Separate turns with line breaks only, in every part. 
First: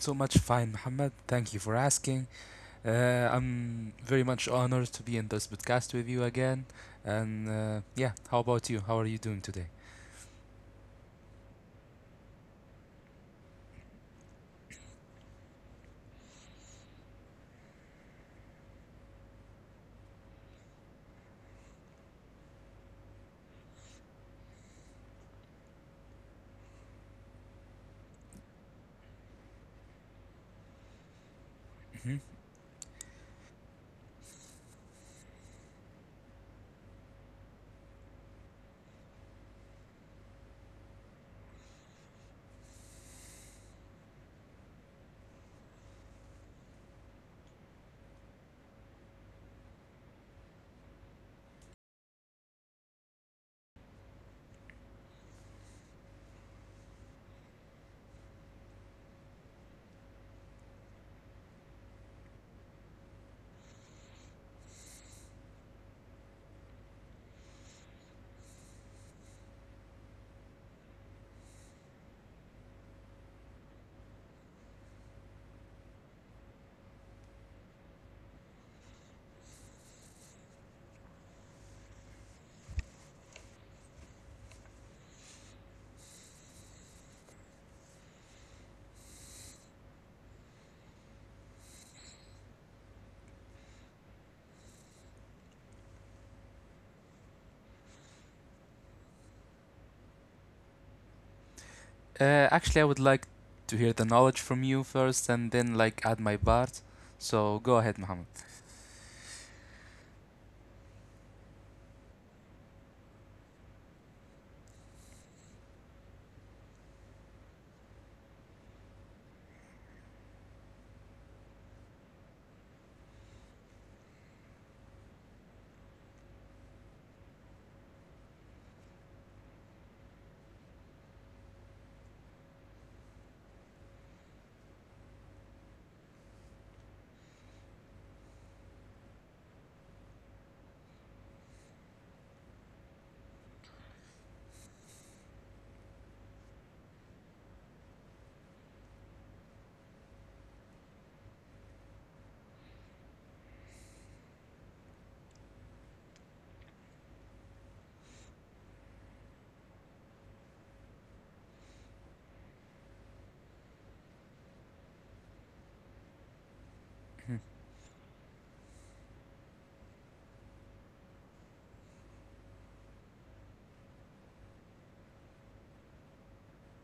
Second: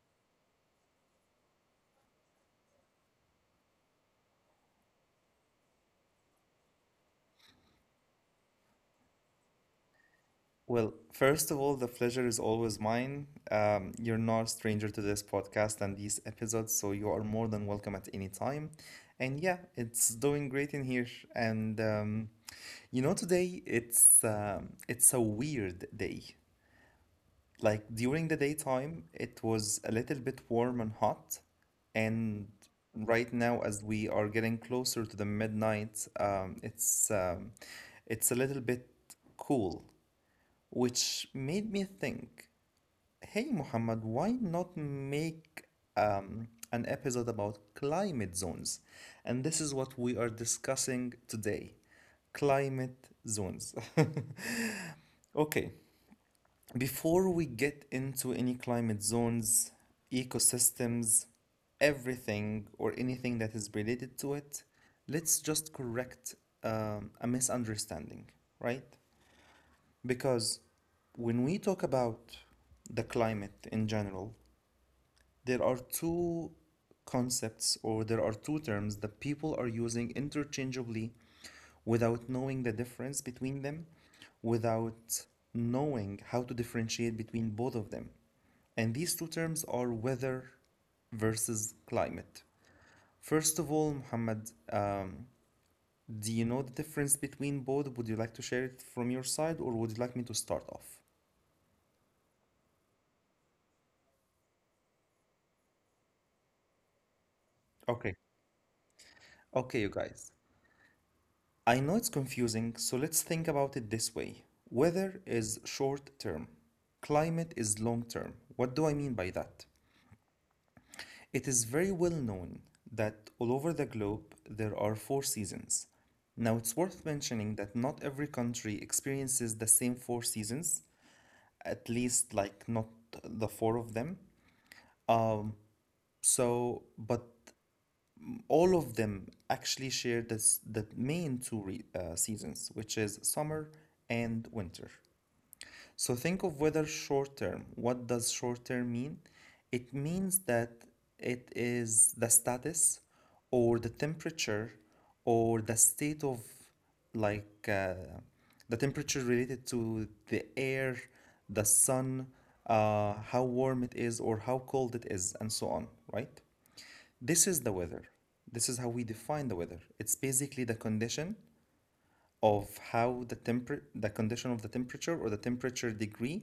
so much fine, Muhammad. Thank you for asking. I'm very much honored to be in this podcast with you again. And how about you? How are you doing today?
Well, first of all, the pleasure is always mine. You're not a stranger to this podcast and these episodes, so you are more than welcome at any time. And yeah, it's doing great in here. And today it's a weird day. Like during the daytime, it was a little bit warm and hot,
hmm
and right now, as we are getting closer to the midnight, it's a little bit cool, which made me think, hey, Muhammad, why not make an episode about climate zones? And this is what we are discussing today, climate zones. Okay, before we get into any climate zones, ecosystems, everything or anything that is related to it, let's just correct a misunderstanding, right? Because when we talk about the climate in general, there are two concepts or there are two terms that people are using interchangeably without knowing the difference between them, without knowing how to differentiate between both of them. And these two terms are weather versus climate. First of all, Muhammad, do you know the difference between both? Would you like to share it from your side or would you like me to start off?
Actually, I would like to hear the knowledge from you first and then like add my part. So go ahead, Muhammad.
Okay. Okay, you guys. I know it's confusing, so let's think about it this way. Weather is short term, climate is long term. What do I mean by that? It is very well known that all over the globe there are four seasons. Now, it's worth mentioning that not every country experiences the same four seasons, at least, like, not the four of them. Um, so, but all of them actually share this, the main two seasons, which is summer and winter. So think of weather short term. What does short term mean? It means that it is the status or the temperature or the state of like the temperature related to the air, the sun, how warm it is or how cold it is, and so on, right?
Mhm,
This is the weather. This is how we define the weather. It's basically the condition of how the condition of the temperature or the temperature degree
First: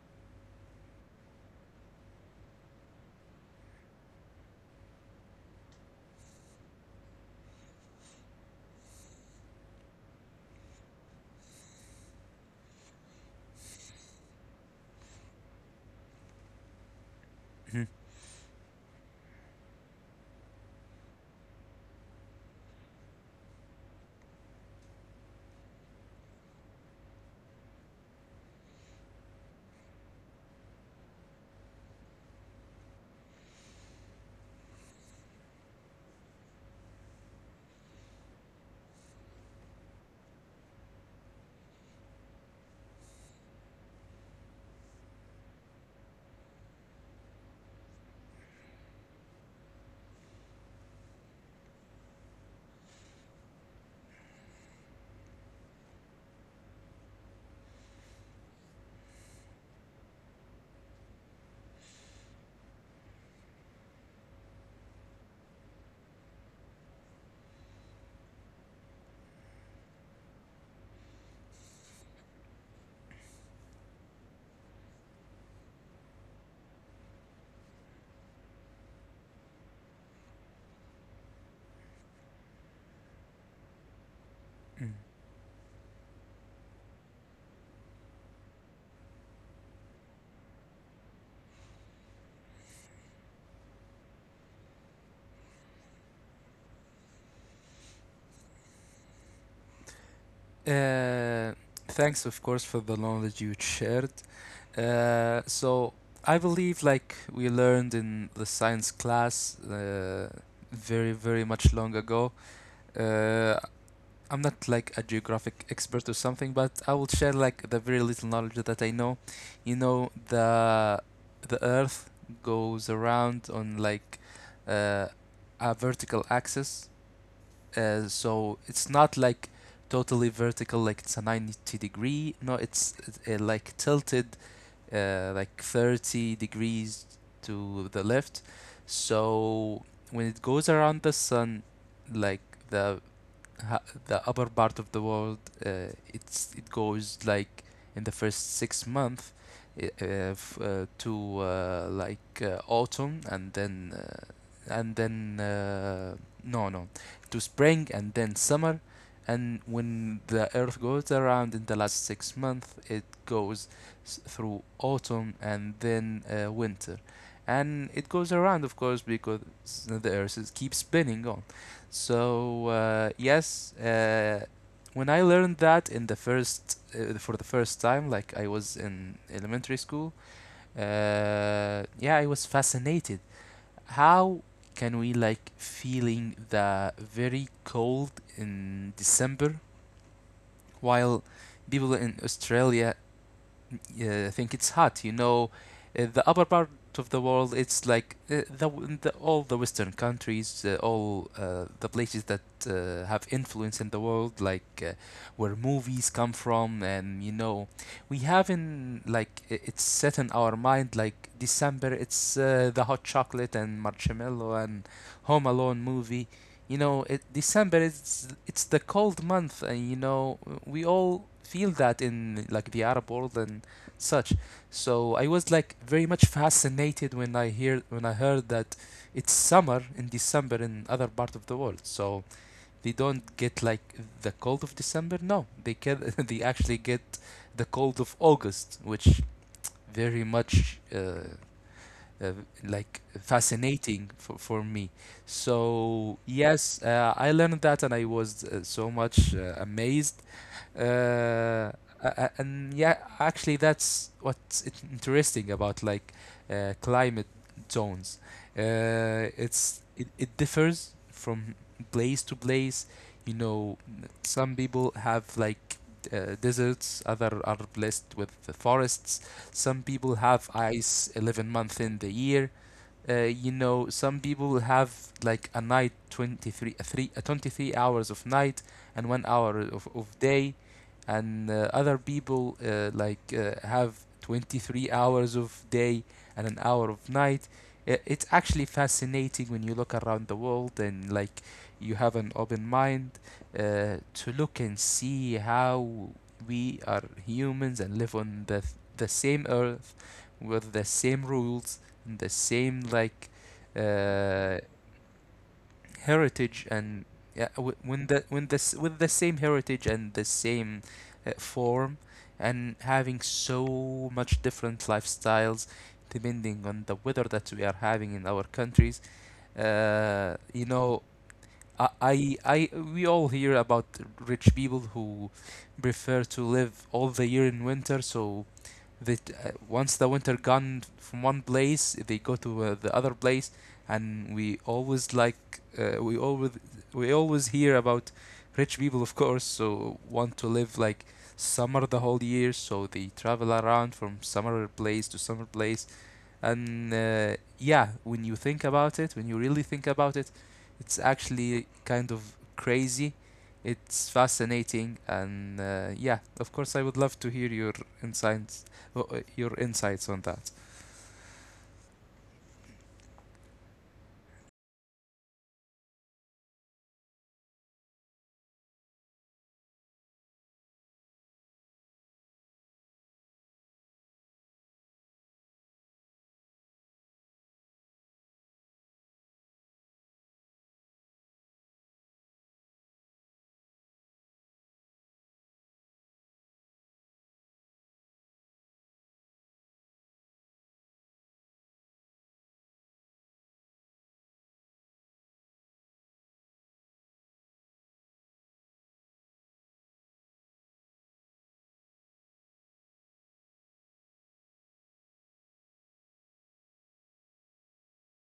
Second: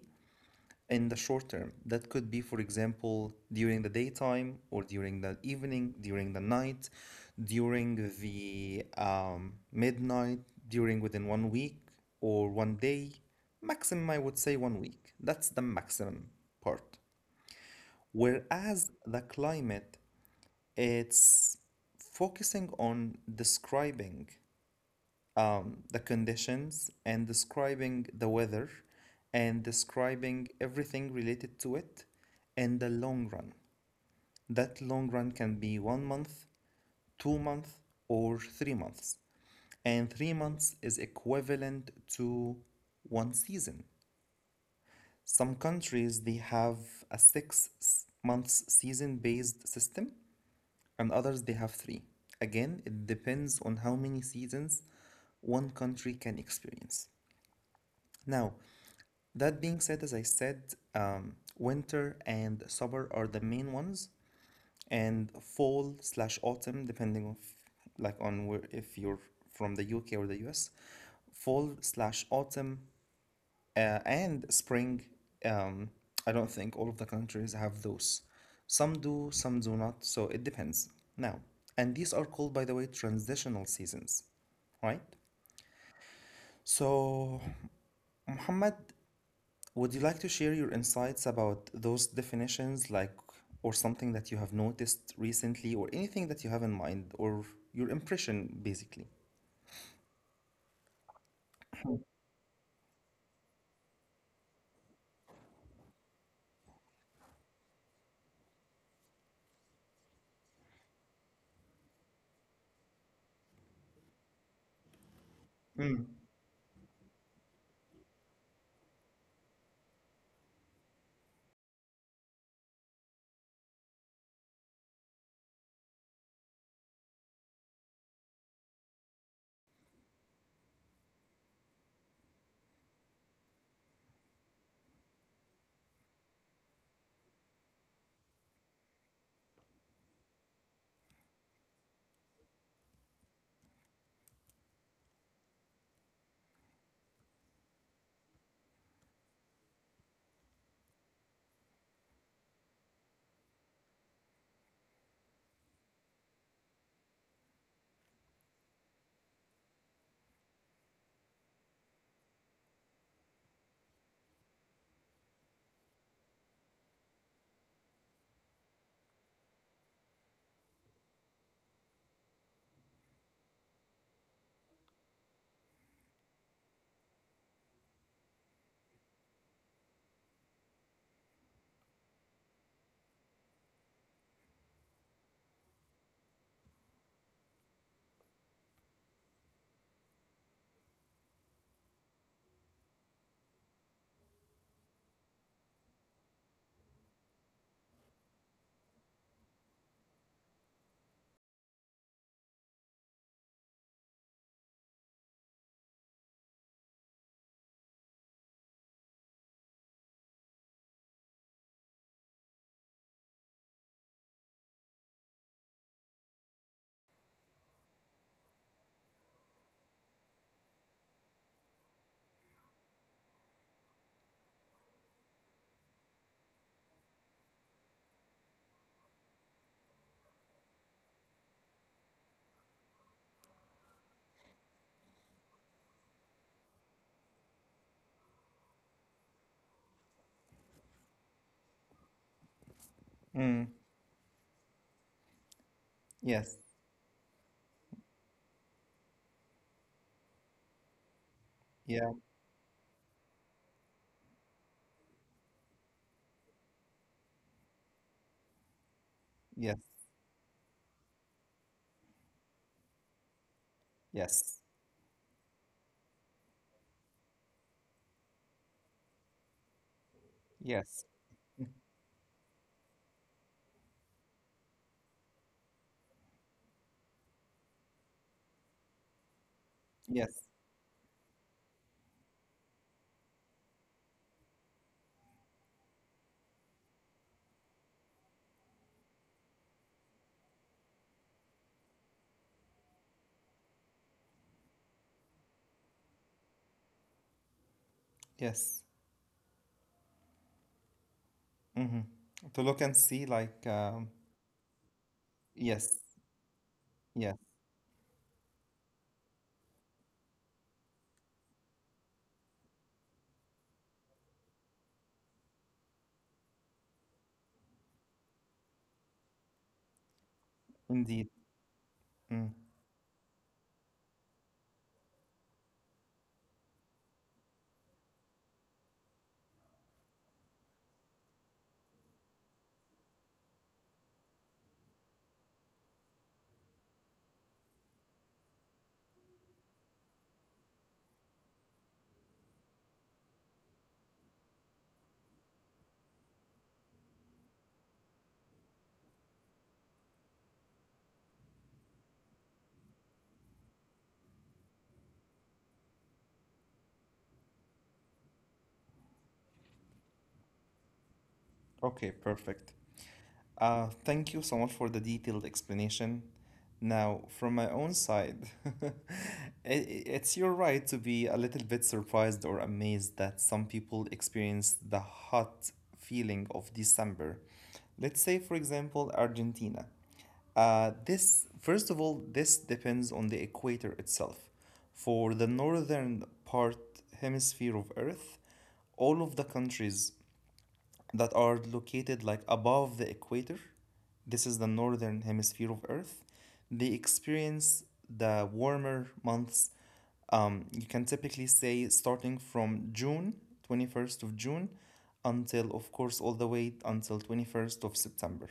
in the short term. That could be, for example, during the daytime or during the evening, during the night, during the midnight, during within one week or one day. Maximum, I would say one week. That's the maximum part.
mhm,
Whereas the climate, it's focusing on describing the conditions and describing the weather and describing everything related to it in the long run. That long run can be one month, 2 months, or 3 months. And 3 months is equivalent to one season. Some countries they have a 6 months season based system, and others they have three. Again, it depends on how many seasons one country can experience. Now, that being said, as I said, winter and summer are the main ones, and fall slash autumn, depending on like on where if you're from the UK or the US, fall slash autumn and spring. Um, I don't think all of the countries have those. Some do not, so it depends. Now, and these are called, by the way, transitional seasons,
mhm.
right? So, Muhammad, would you like to share your insights about those definitions, like, or something that you have noticed recently, or anything that you have in mind, or your impression, basically?
Uh, Thanks, of course, for the knowledge you shared. So I believe, like we learned in the science class, very much long ago. Uh, I'm not like a geographic expert or something, but I will share like the very little knowledge that I know. You know, the Earth goes around on uh, a vertical axis, so it's not like totally vertical, like it's a 90 degree. No, it's like tilted like 30 degrees to the left. So when it goes around the sun, like the the upper part of the world, it goes like in the first 6 months, I- f- to like autumn and then no no to spring and then summer. And when the earth goes around in the last 6 months, it goes through autumn and then winter. And it goes around, of course, because the earth keeps spinning on. so uh, yes, uh, when I learned that in the first for the first time, like I was in elementary school, yeah, I was fascinated. How can we like feeling the very cold in December, while people in Australia, yeah, I think it's hot. You know, the upper part of the world, it's the all the Western countries, all the places that have influence in the world, like where movies come from. And you know, we have in it's set in our mind like December. It's the hot chocolate and marshmallow and Home Alone movie. You know, December is it's the cold month, and you know we all feel that in like the Arab world and such. So I was like very much fascinated when I heard that it's summer in December in other part of the world. So they don't get like the cold of December. No, they get they actually get the cold of August, which very much uh, like
Mm,
fascinating for me. So
yes,
yes, I learned that and I was so much amazed. uh,
yeah,
and yeah, actually that's interesting about like climate zones. uh,
yes,
it differs from place to place, you know.
yes,
Some people have deserts, other are blessed with the forests, some people have
yes,
ice 11 months in the year. You know, some people will have like a night 23, a three, a 23 hours of night and one hour of
yes,
day, and other people have 23 hours of day and an hour of night. It's actually fascinating when you look around the world and like you have an open mind to look and see how we are humans and live on
yes.
the same earth with the same rules, the
Mm-hmm. To look
same
and see,
like
like,
uh,
yes,
heritage and
yes,
yeah, w- when the when this with the same heritage and the same form, and having so much different lifestyles depending on the weather that we are having in our countries. You know,
indeed. Mm.
I we all hear about rich people who prefer to live all the year in winter, so that once the winter gone from one place they go to the other place. And we always we always hear about rich people, of course, so want to live like summer the whole year, so they travel around from summer place to summer place. And when you think about it, when you really think about it, it's actually kind of crazy. It's fascinating, and yeah, of course, I would love to hear insights, your insights on that.
Okay, perfect. Thank you so much for the detailed explanation. Now, from my own side, i- it's your right to be a little bit surprised or amazed that some people experience the hot feeling of December. Let's say, for example, Argentina. This, first of all, this depends on the equator itself. For the northern part hemisphere of Earth, all of the countries that are located like above the equator, this is the northern hemisphere of Earth, they experience the warmer months. You can typically say starting from June, 21st of June, until, of course, all the way until 21st of September.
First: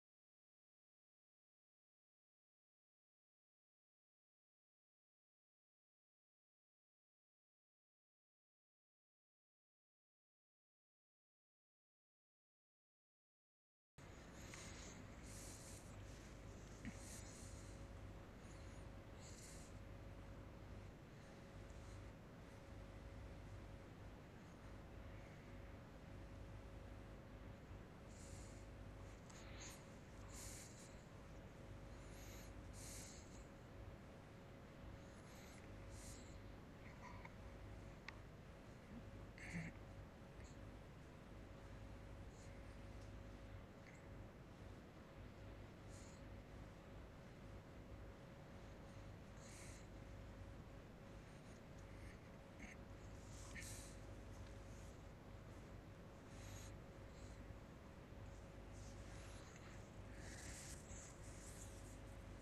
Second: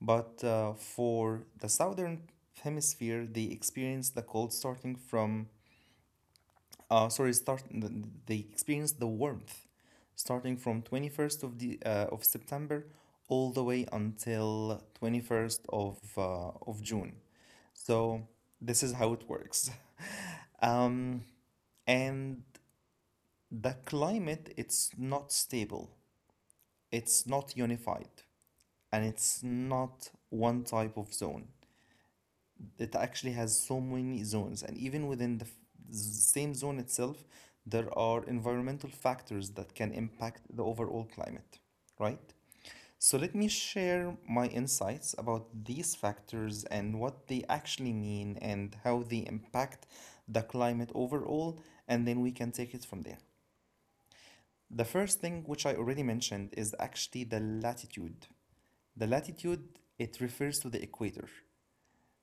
But for the southern hemisphere, they experience the cold starting from uh, sorry, start th- they experience the warmth starting from 21st of September all the way until 21st of June. So this is how it works. Um, and the climate it's not stable. It's not unified and it's not one type of zone. It actually has so many zones, and even within the same zone itself there are environmental factors that can impact the overall climate, right? So let me share my insights about these factors and what they actually mean and how they impact the climate overall, and then we can take it from there. The first thing, which I already mentioned, is actually the latitude. The latitude, it refers to the equator.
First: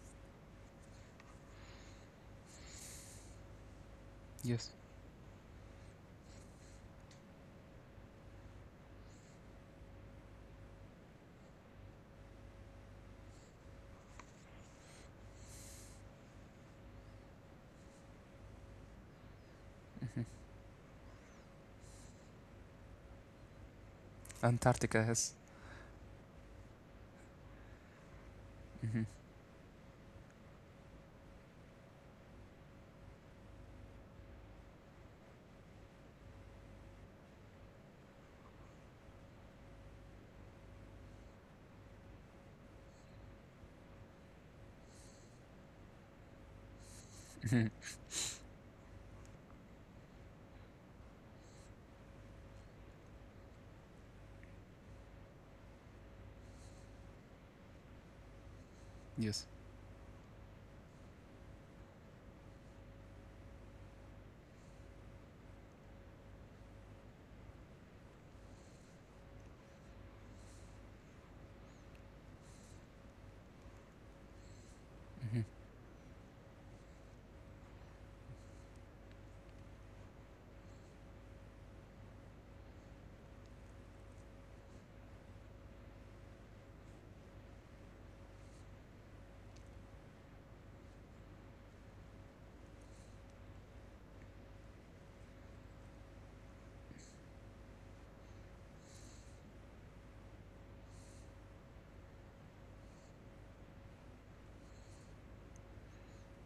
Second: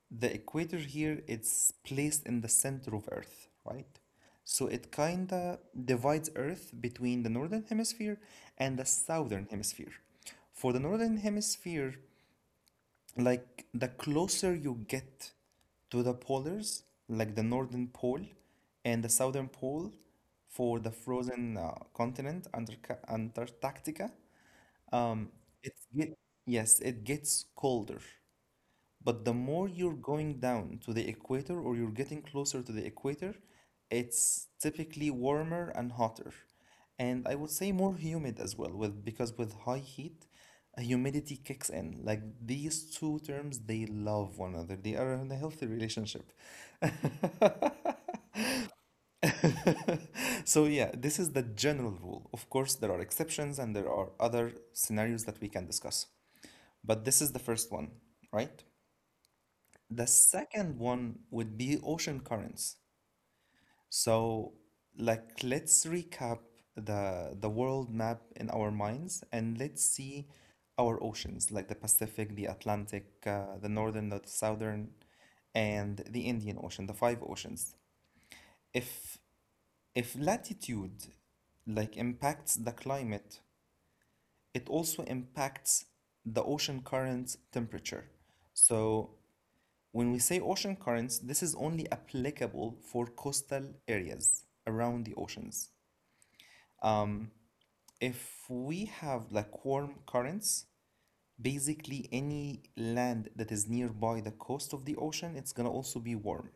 The equator here, it's placed in the center of Earth, right? So
Yes.
it kinda divides Earth between the northern hemisphere and the southern hemisphere. For the northern hemisphere, like the closer you get to the polars, like the northern pole and the southern pole
hmm
for the frozen continent under Antarctica,
Antarctica has.
it get, yes, it gets colder.
hmm
But the more you're going down to the equator or you're getting closer to the equator, it's typically warmer and hotter. And I would say more humid as well, with because with high heat, humidity kicks in. Like these two terms, they love one another. They are in a healthy relationship. So yeah, this is the general rule. Of course, there are exceptions and there are other scenarios that we can discuss. But this is the first one, right? The second one would be ocean currents. So, like, let's recap the world map in our minds and let's see our oceans, like the Pacific, the Atlantic, the Northern, the Southern, and the Indian Ocean, the five oceans. If if latitude like impacts the climate, it also impacts the ocean current temperature. So, when we say ocean currents, this is only applicable for coastal areas around the oceans. Um. If we have like warm currents, basically any land that is nearby the coast of the ocean, it's gonna also be warm.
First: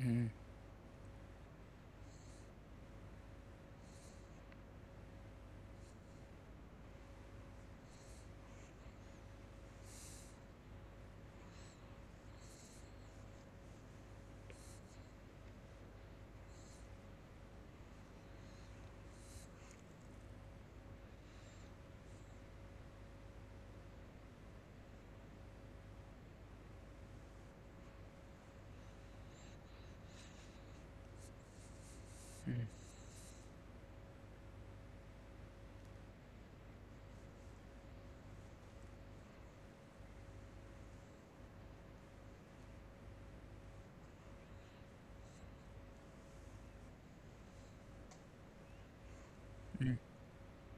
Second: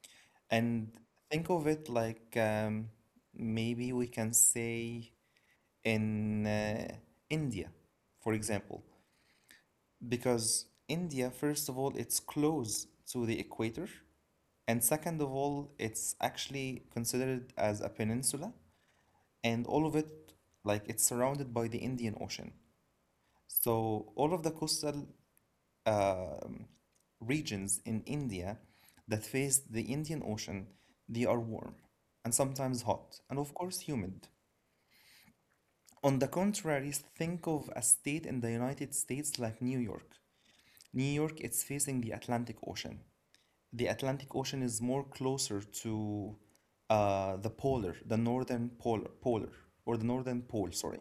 hmm
And think of it like maybe we can say in India, for example, because India, first of all, it's close to the equator, and second of all, it's actually considered as a peninsula, and all of it, like, it's surrounded by the Indian Ocean. So all of the coastal um regions in India that face the Indian Ocean, they are warm and sometimes
hmm
hot, and of course humid. On the contrary, think of a state in the United States like New York. New York, it's facing the Atlantic Ocean. The Atlantic Ocean is more closer to the polar, the northern or the
hmm
northern pole, sorry.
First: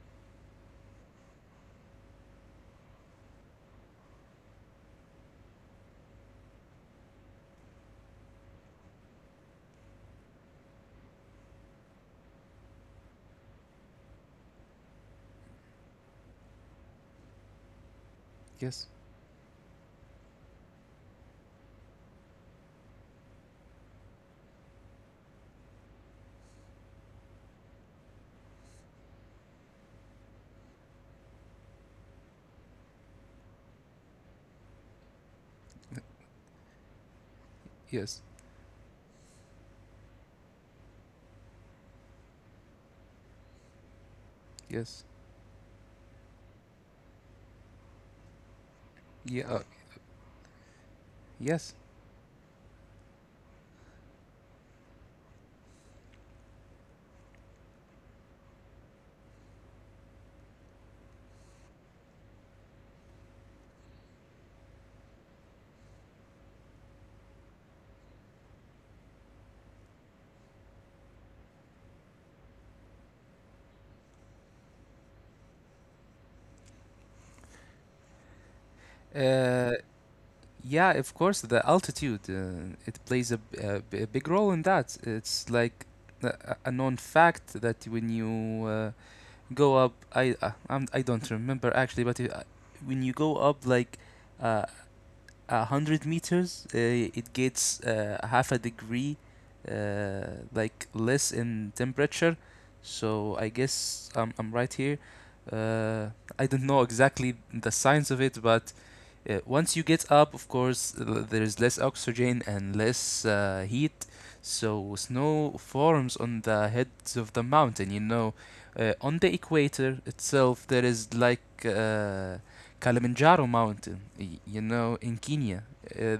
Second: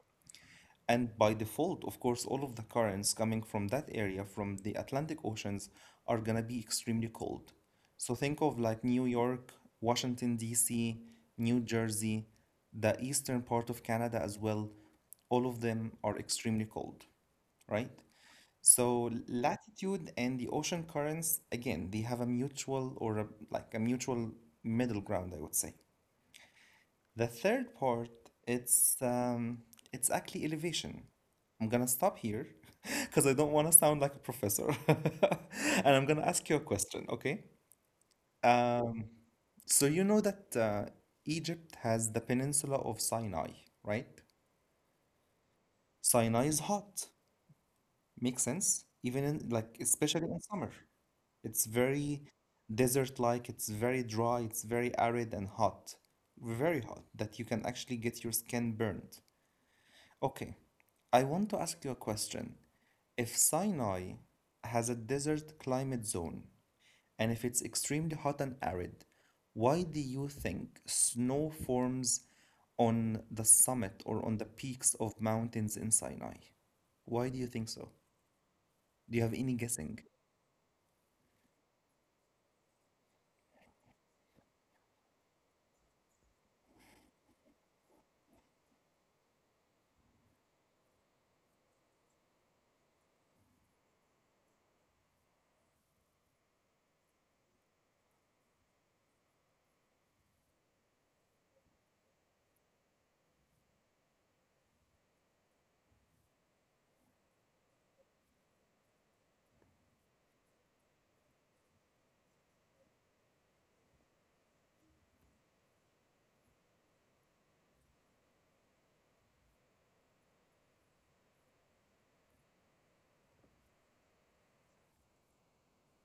And by default, of course, all of the currents coming from that area, from the Atlantic Oceans, are gonna be extremely cold. So think of like New York, Washington, D.C., New Jersey, the eastern part of Canada as well. All of them are extremely cold, right?
Yes,
So latitude and the ocean currents, again, they have a mutual or a, like a mutual middle ground, I would say. The third part, it's um, it's actually elevation. I'm gonna stop here because I don't want to sound like a professor, and I'm gonna ask you a question, okay?
yes,
Um, so you know that Egypt has the peninsula of Sinai, right?
yes,
Sinai is hot. Makes sense, even
yeah,
in like especially in summer.
yes.
It's very desert-like. It's very dry. It's very arid and hot, very hot that you can actually get your skin burned. Okay, I want to ask you a question. If Sinai has a desert climate zone, and if it's extremely hot and arid, why do you think snow forms on the summit or on the peaks of mountains in Sinai? Why do you think so? Do you have any
Uh,
guessing?
Yeah, of course, the altitude it plays a big role in that. It's like a known fact that when you go up, I don't remember actually, but when you go up like uh, 100 meters, it gets half a degree, uh, like less in temperature. So I guess I'm right here. Uh, I don't know exactly the science of it, but once you get up, of course, there is less oxygen and less heat, so snow forms on the heads of the mountain. You know, on the equator itself, there is like Kilimanjaro mountain, you know, in Kenya. Uh,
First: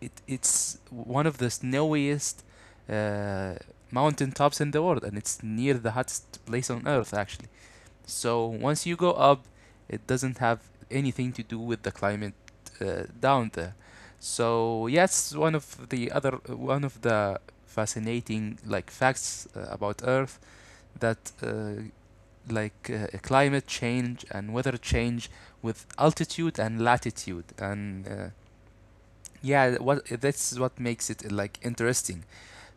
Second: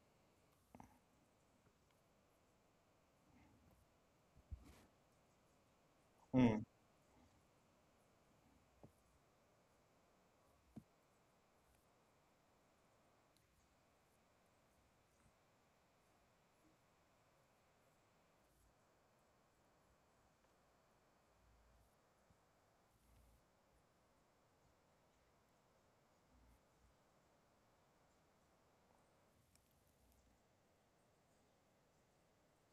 it's one of the snowiest uh, mountain tops in the world, and it's near the hottest
Mm,
place on earth, actually. So once you go up, it doesn't have anything to do with the climate down there. So yes, one of the fascinating like facts about Earth, that climate change and weather change with altitude and latitude and yeah, what that's what makes it like interesting.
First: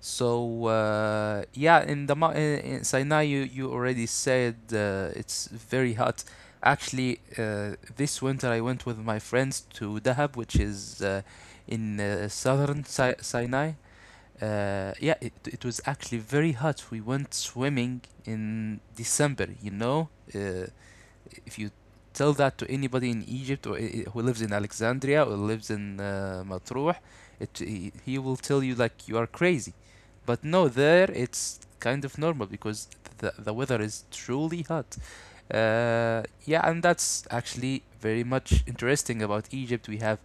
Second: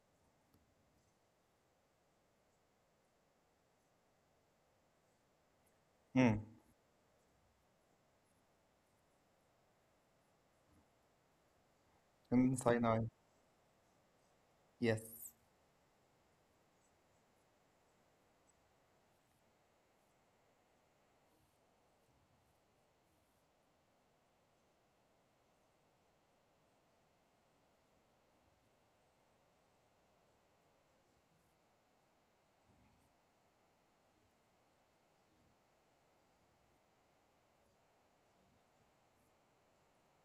So yeah in the mo- In Sinai, you already said it's very hot.
mm.
Actually, this winter I went with my friends to Dahab, which is in
In
southern
Sinai,
Sinai.
yes.
Yeah, it was actually very hot. We went swimming in December, you know. uh, if you tell that to anybody in Egypt, who lives in Alexandria or lives in Matruh, he will tell you like you are crazy. But no, there it's kind of normal because the weather is truly hot. Uh, yeah, and that's actually very much interesting about Egypt. We have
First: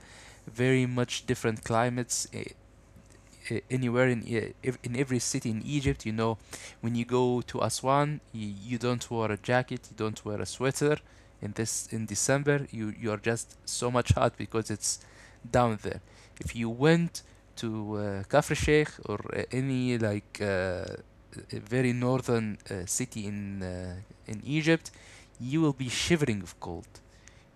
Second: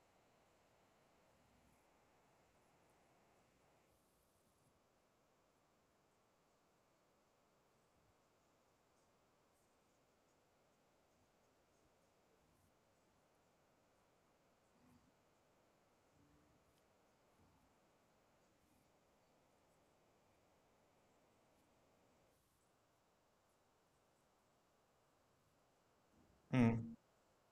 very much different climates. Anywhere in every city in Egypt. You know, when you go to Aswan, you don't wear a jacket, you don't wear a sweater. In December, you are just so much hot because it's down there. If you went to Kafr Sheikh or any like a very northern city in Egypt, you will be shivering of cold,
Mm,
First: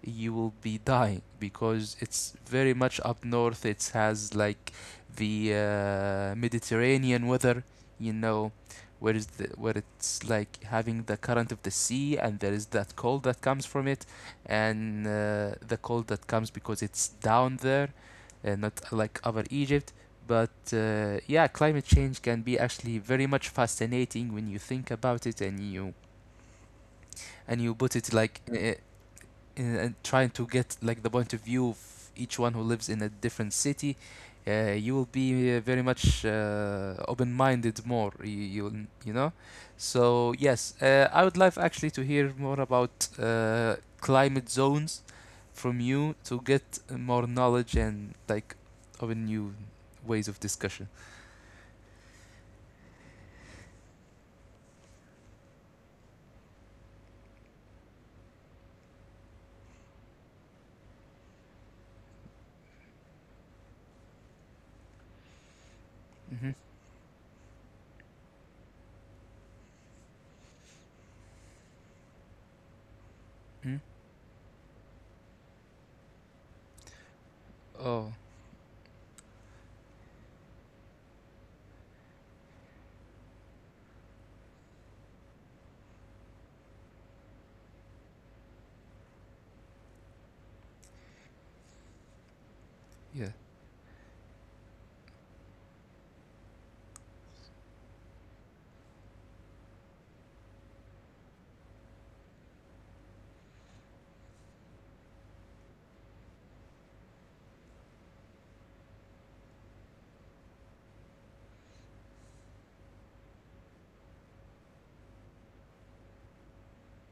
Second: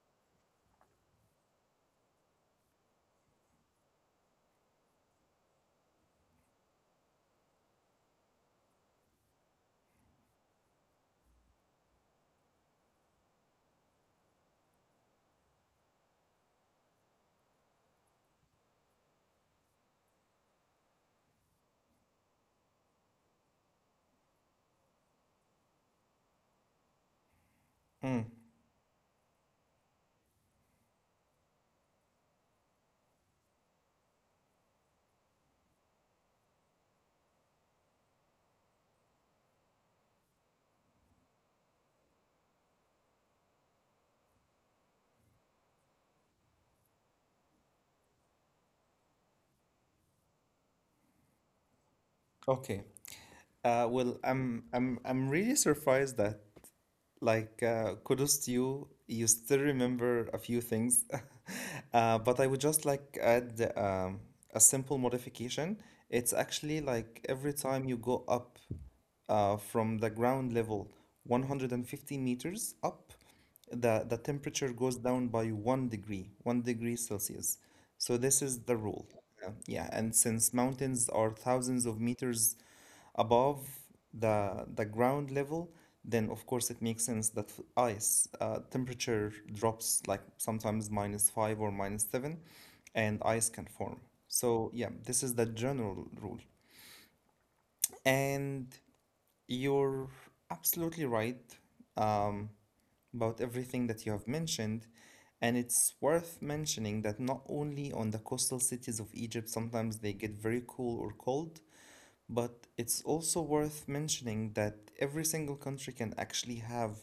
you will be dying because it's very much up north. It has like the Mediterranean weather, you know, where it's like having the current of the sea, and there is that cold that comes from it, and the cold that comes because it's down there, and not like over Egypt. But yeah, climate change can be actually very much fascinating when you think about it, and you put it
mm.
like in, trying to get like the point of view of each one who lives in a different city. You will be very much open-minded more. You know. So yes, I would like actually to hear more about climate zones from you to get more knowledge and like of a new ways of discussion.
Okay. Well, I'm really surprised that like kudos to you. You still remember a few things, but I would just like add a simple modification. It's
Mm-hmm.
actually like every time you go up from the ground level, 150 meters up
hmm
the temperature goes down by one degree Celsius.
Oh
So this is the rule. Yeah, and since mountains are thousands of meters above the ground level, then of course it makes sense that ice temperature drops like sometimes minus five or minus seven,
yeah.
and ice can form. So yeah, this is the general rule. And you're absolutely right. Um, about everything that you have mentioned. And it's worth mentioning that not only on the coastal cities of Egypt sometimes they get very cool or cold, but it's also worth mentioning that every single country can actually have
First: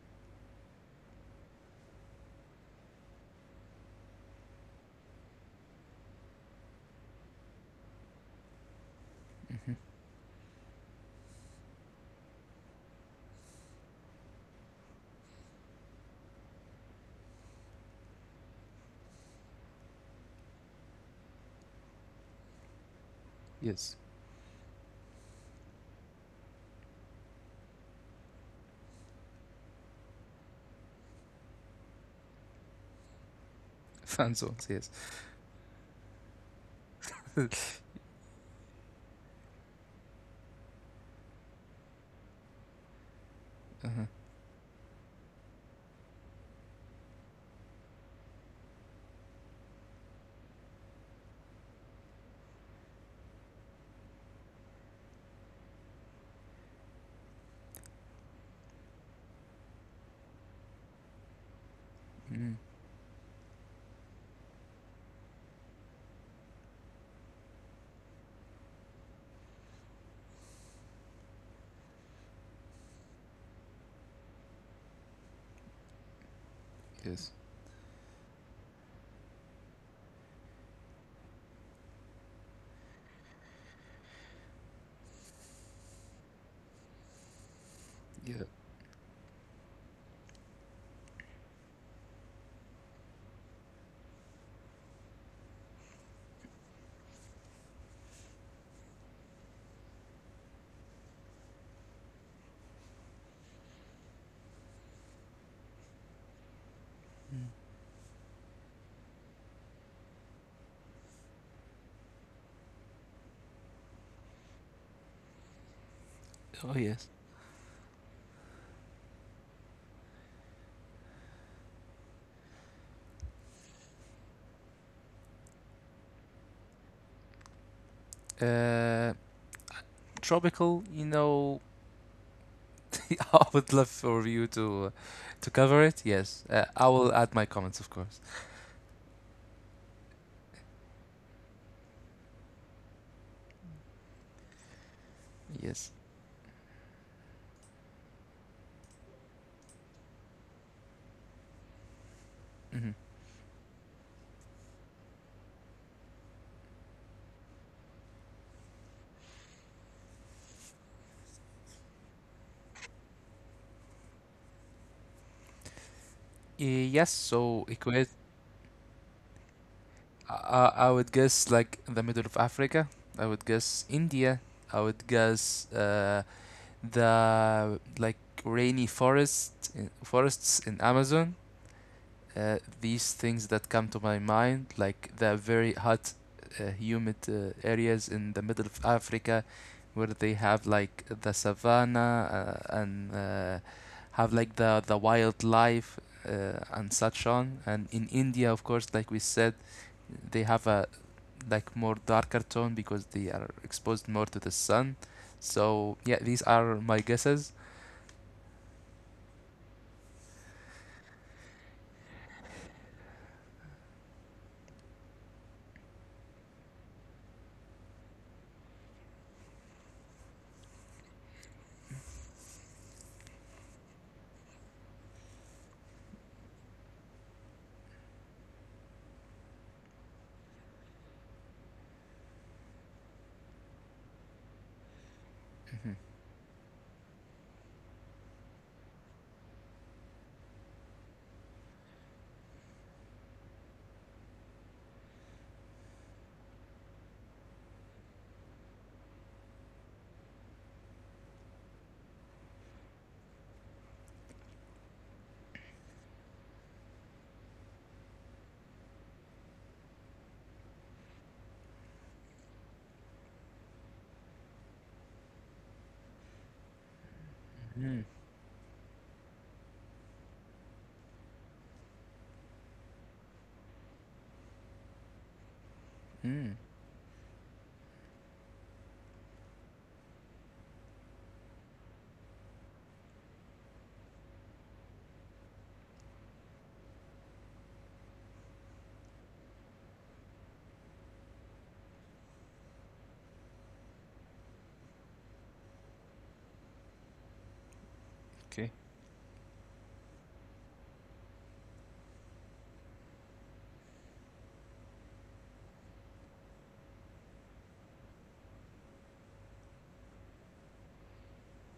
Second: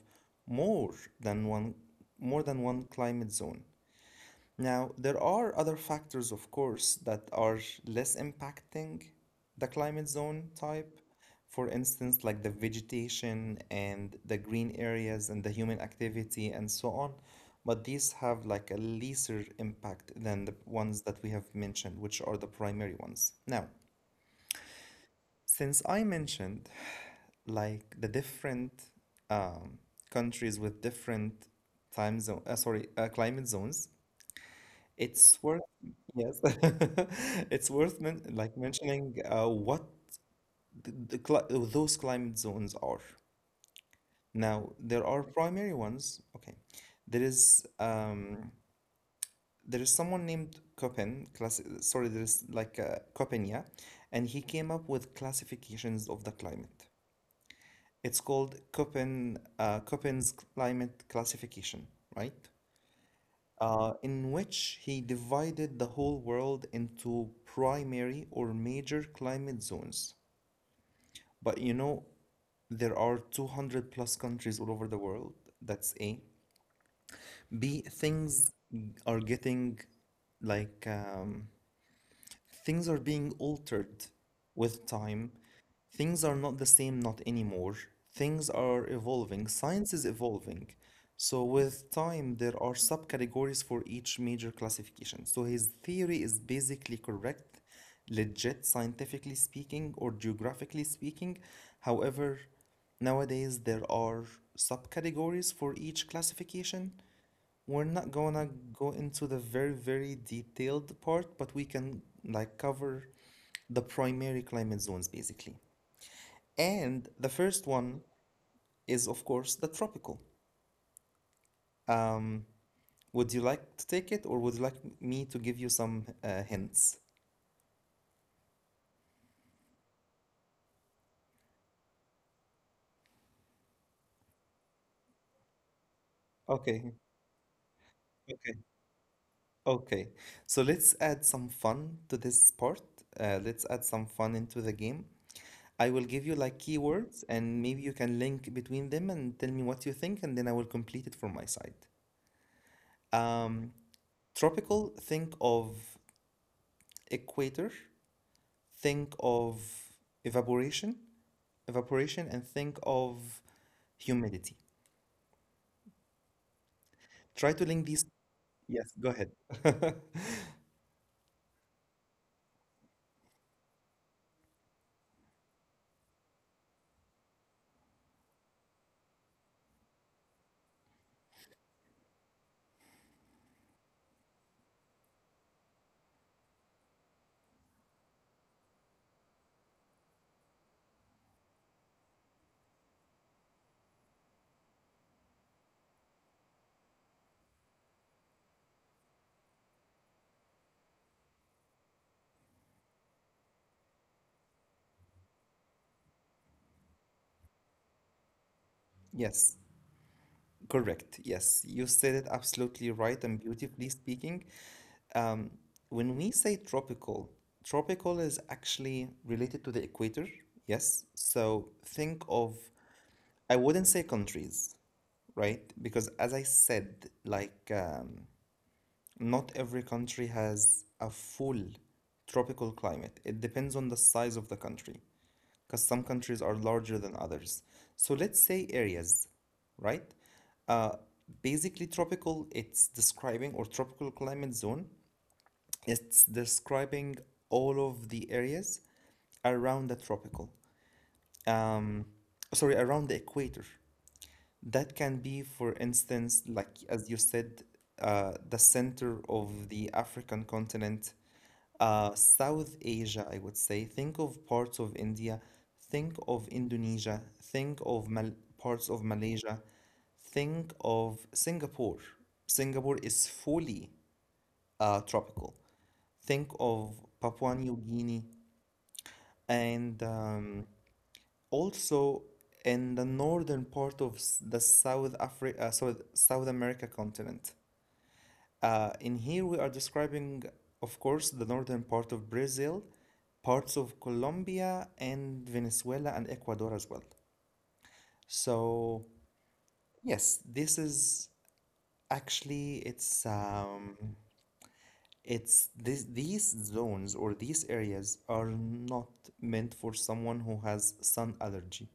more than one more than one climate zone. Now, there are other factors, of course, that are less impacting the
hmm
climate zone type. For instance, like the vegetation and the green areas and the human activity and so on. But these have like a lesser impact than the ones that we have mentioned, which are the primary ones. Now,
Yes.
since I mentioned like the different um, countries with different climate zones,
Fan zones. Yes.
it's worth yes, it's worth mentioning what those climate zones are.
Uh-huh.
Now there are primary ones. Okay, there is um there is someone named Köppen. Class sorry, there is like Köppen, yeah, and he came up with classifications of the climate. It's called Köppen's climate classification, right?
Mm.
In which he divided the whole world into primary or major climate zones. But you know, there are 200 plus countries all over the world. That's A.
Yes.
B, are getting like um, things are being altered with time. Things are not the same, not anymore.
Yeah.
Things are evolving. Science is evolving. So with time, there are subcategories for each major classification. So his theory is basically correct, legit, scientifically speaking, or geographically speaking. However, nowadays there are subcategories for each classification.
Mm.
We're not gonna go into the very, very detailed part, but we can like cover the primary climate zones basically.
Oh yes.
And the first one is, of course, the tropical. Um, would you like to take it, or would you like me to give you some hints?
Uh, Tropical, you know, I would love for you to cover it. Yes, I
Okay,
will add my comments, of course.
okay, okay. So let's add some fun to this part. Let's add some fun into the game. I
Yes.
will give you like keywords, and maybe you can link between them and tell me what you think, and then I will complete it from my side.
hmm
Um, Tropical, think of equator, think of evaporation, evaporation, and think of humidity.
yes. So
Try to link
Kuwait,
these. Yes, go ahead.
I would guess like the middle of Africa. I would guess India. I would guess the like rainy forests in Amazon. These things that come to my mind, like the very hot, humid areas in the middle of Africa, where they have like the savanna and have like the wildlife and such on. And in India, of course, like we said, they have a like more darker tone because they are exposed more to the sun. So yeah, these are my guesses.
Yes, correct. Yes, you said it absolutely right and beautifully speaking. Um, when we say tropical, Tropical is actually related to the equator. Yes, so I wouldn't say countries, right? Because as I said, not every country has a full tropical climate. It depends on the size of the country, because some countries are larger than others. So let's say areas, right? Uh, Basically, tropical climate zone, it's describing all of the areas around the tropical. Um, Around the equator. That can be, for instance, like as you said, the center of the African continent, South Asia, I would say. Think of parts of India, think of Indonesia, think of
Mm-hmm.
Mal parts of Malaysia, think of Singapore. Singapore is fully tropical. Think
Mm.
of Papua New Guinea and also in the northern part of s- the South Africa, South, South America continent. In here, we are describing, of course, the northern part of Brazil, parts of Colombia, and Venezuela and Ecuador as well.
Okay.
So, yes, this is actually it's this, these zones or these areas are not meant for someone who has sun allergy.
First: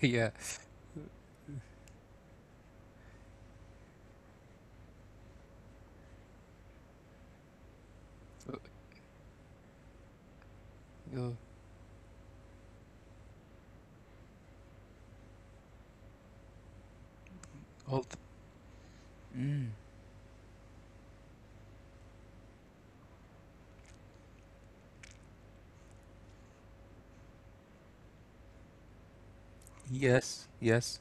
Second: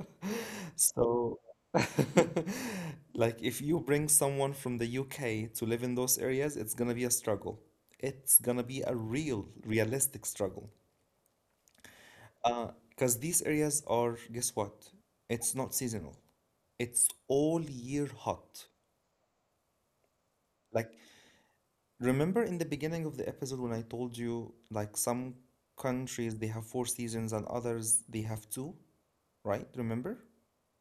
Yeah.
So, like, if you bring someone from the UK to live in those areas, it's gonna be a struggle. It's gonna be a real, realistic struggle.
Oh, All.
Because these areas are, guess what? It's not seasonal. It's all
Hold.
year hot.
Mm.
Like, remember in the beginning of the episode when I told you, like, some countries they have four seasons and others they have two, right? Remember?
Yes, yes,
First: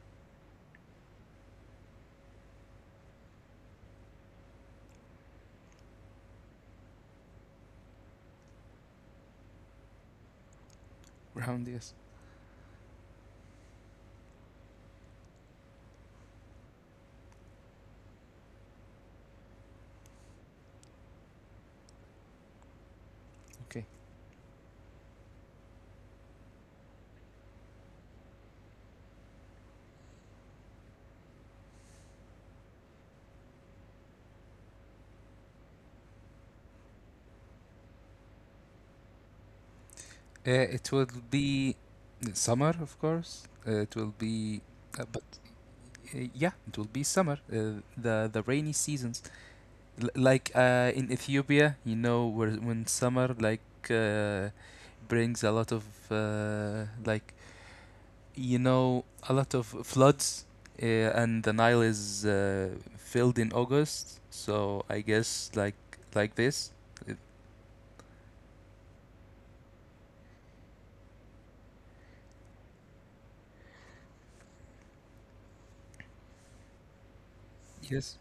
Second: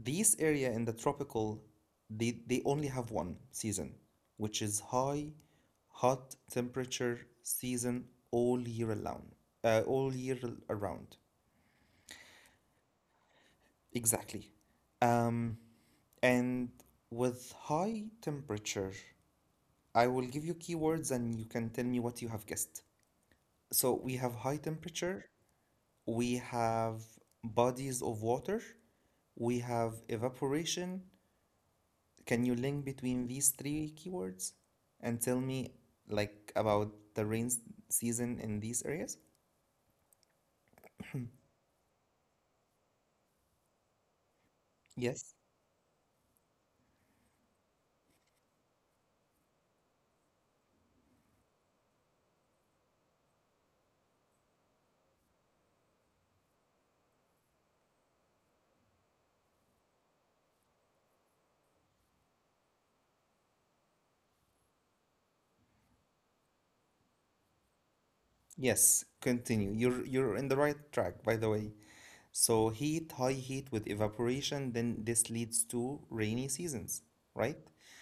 These area in the tropical, they only have one season, which is high, hot temperature season all year around. All year around.
round, yes.
Exactly. Um, and with high temperature, I will give you keywords and you can tell me what you have guessed.
Okay.
So we have high temperature, we have bodies of water, we have evaporation. Can you link between these three keywords and tell me like about the season in these areas?
It will be summer, of course. It will be, but
Yes.
Yeah, it will be summer. The rainy seasons, like in Ethiopia, you know, where when summer like uh, brings a lot of uh, like you know a lot of floods, and the Nile is filled in August. So I guess like this. It-
Yes, continue. You're in the right track, by the way. So heat, high heat with evaporation, then this leads to rainy seasons, right?
yes.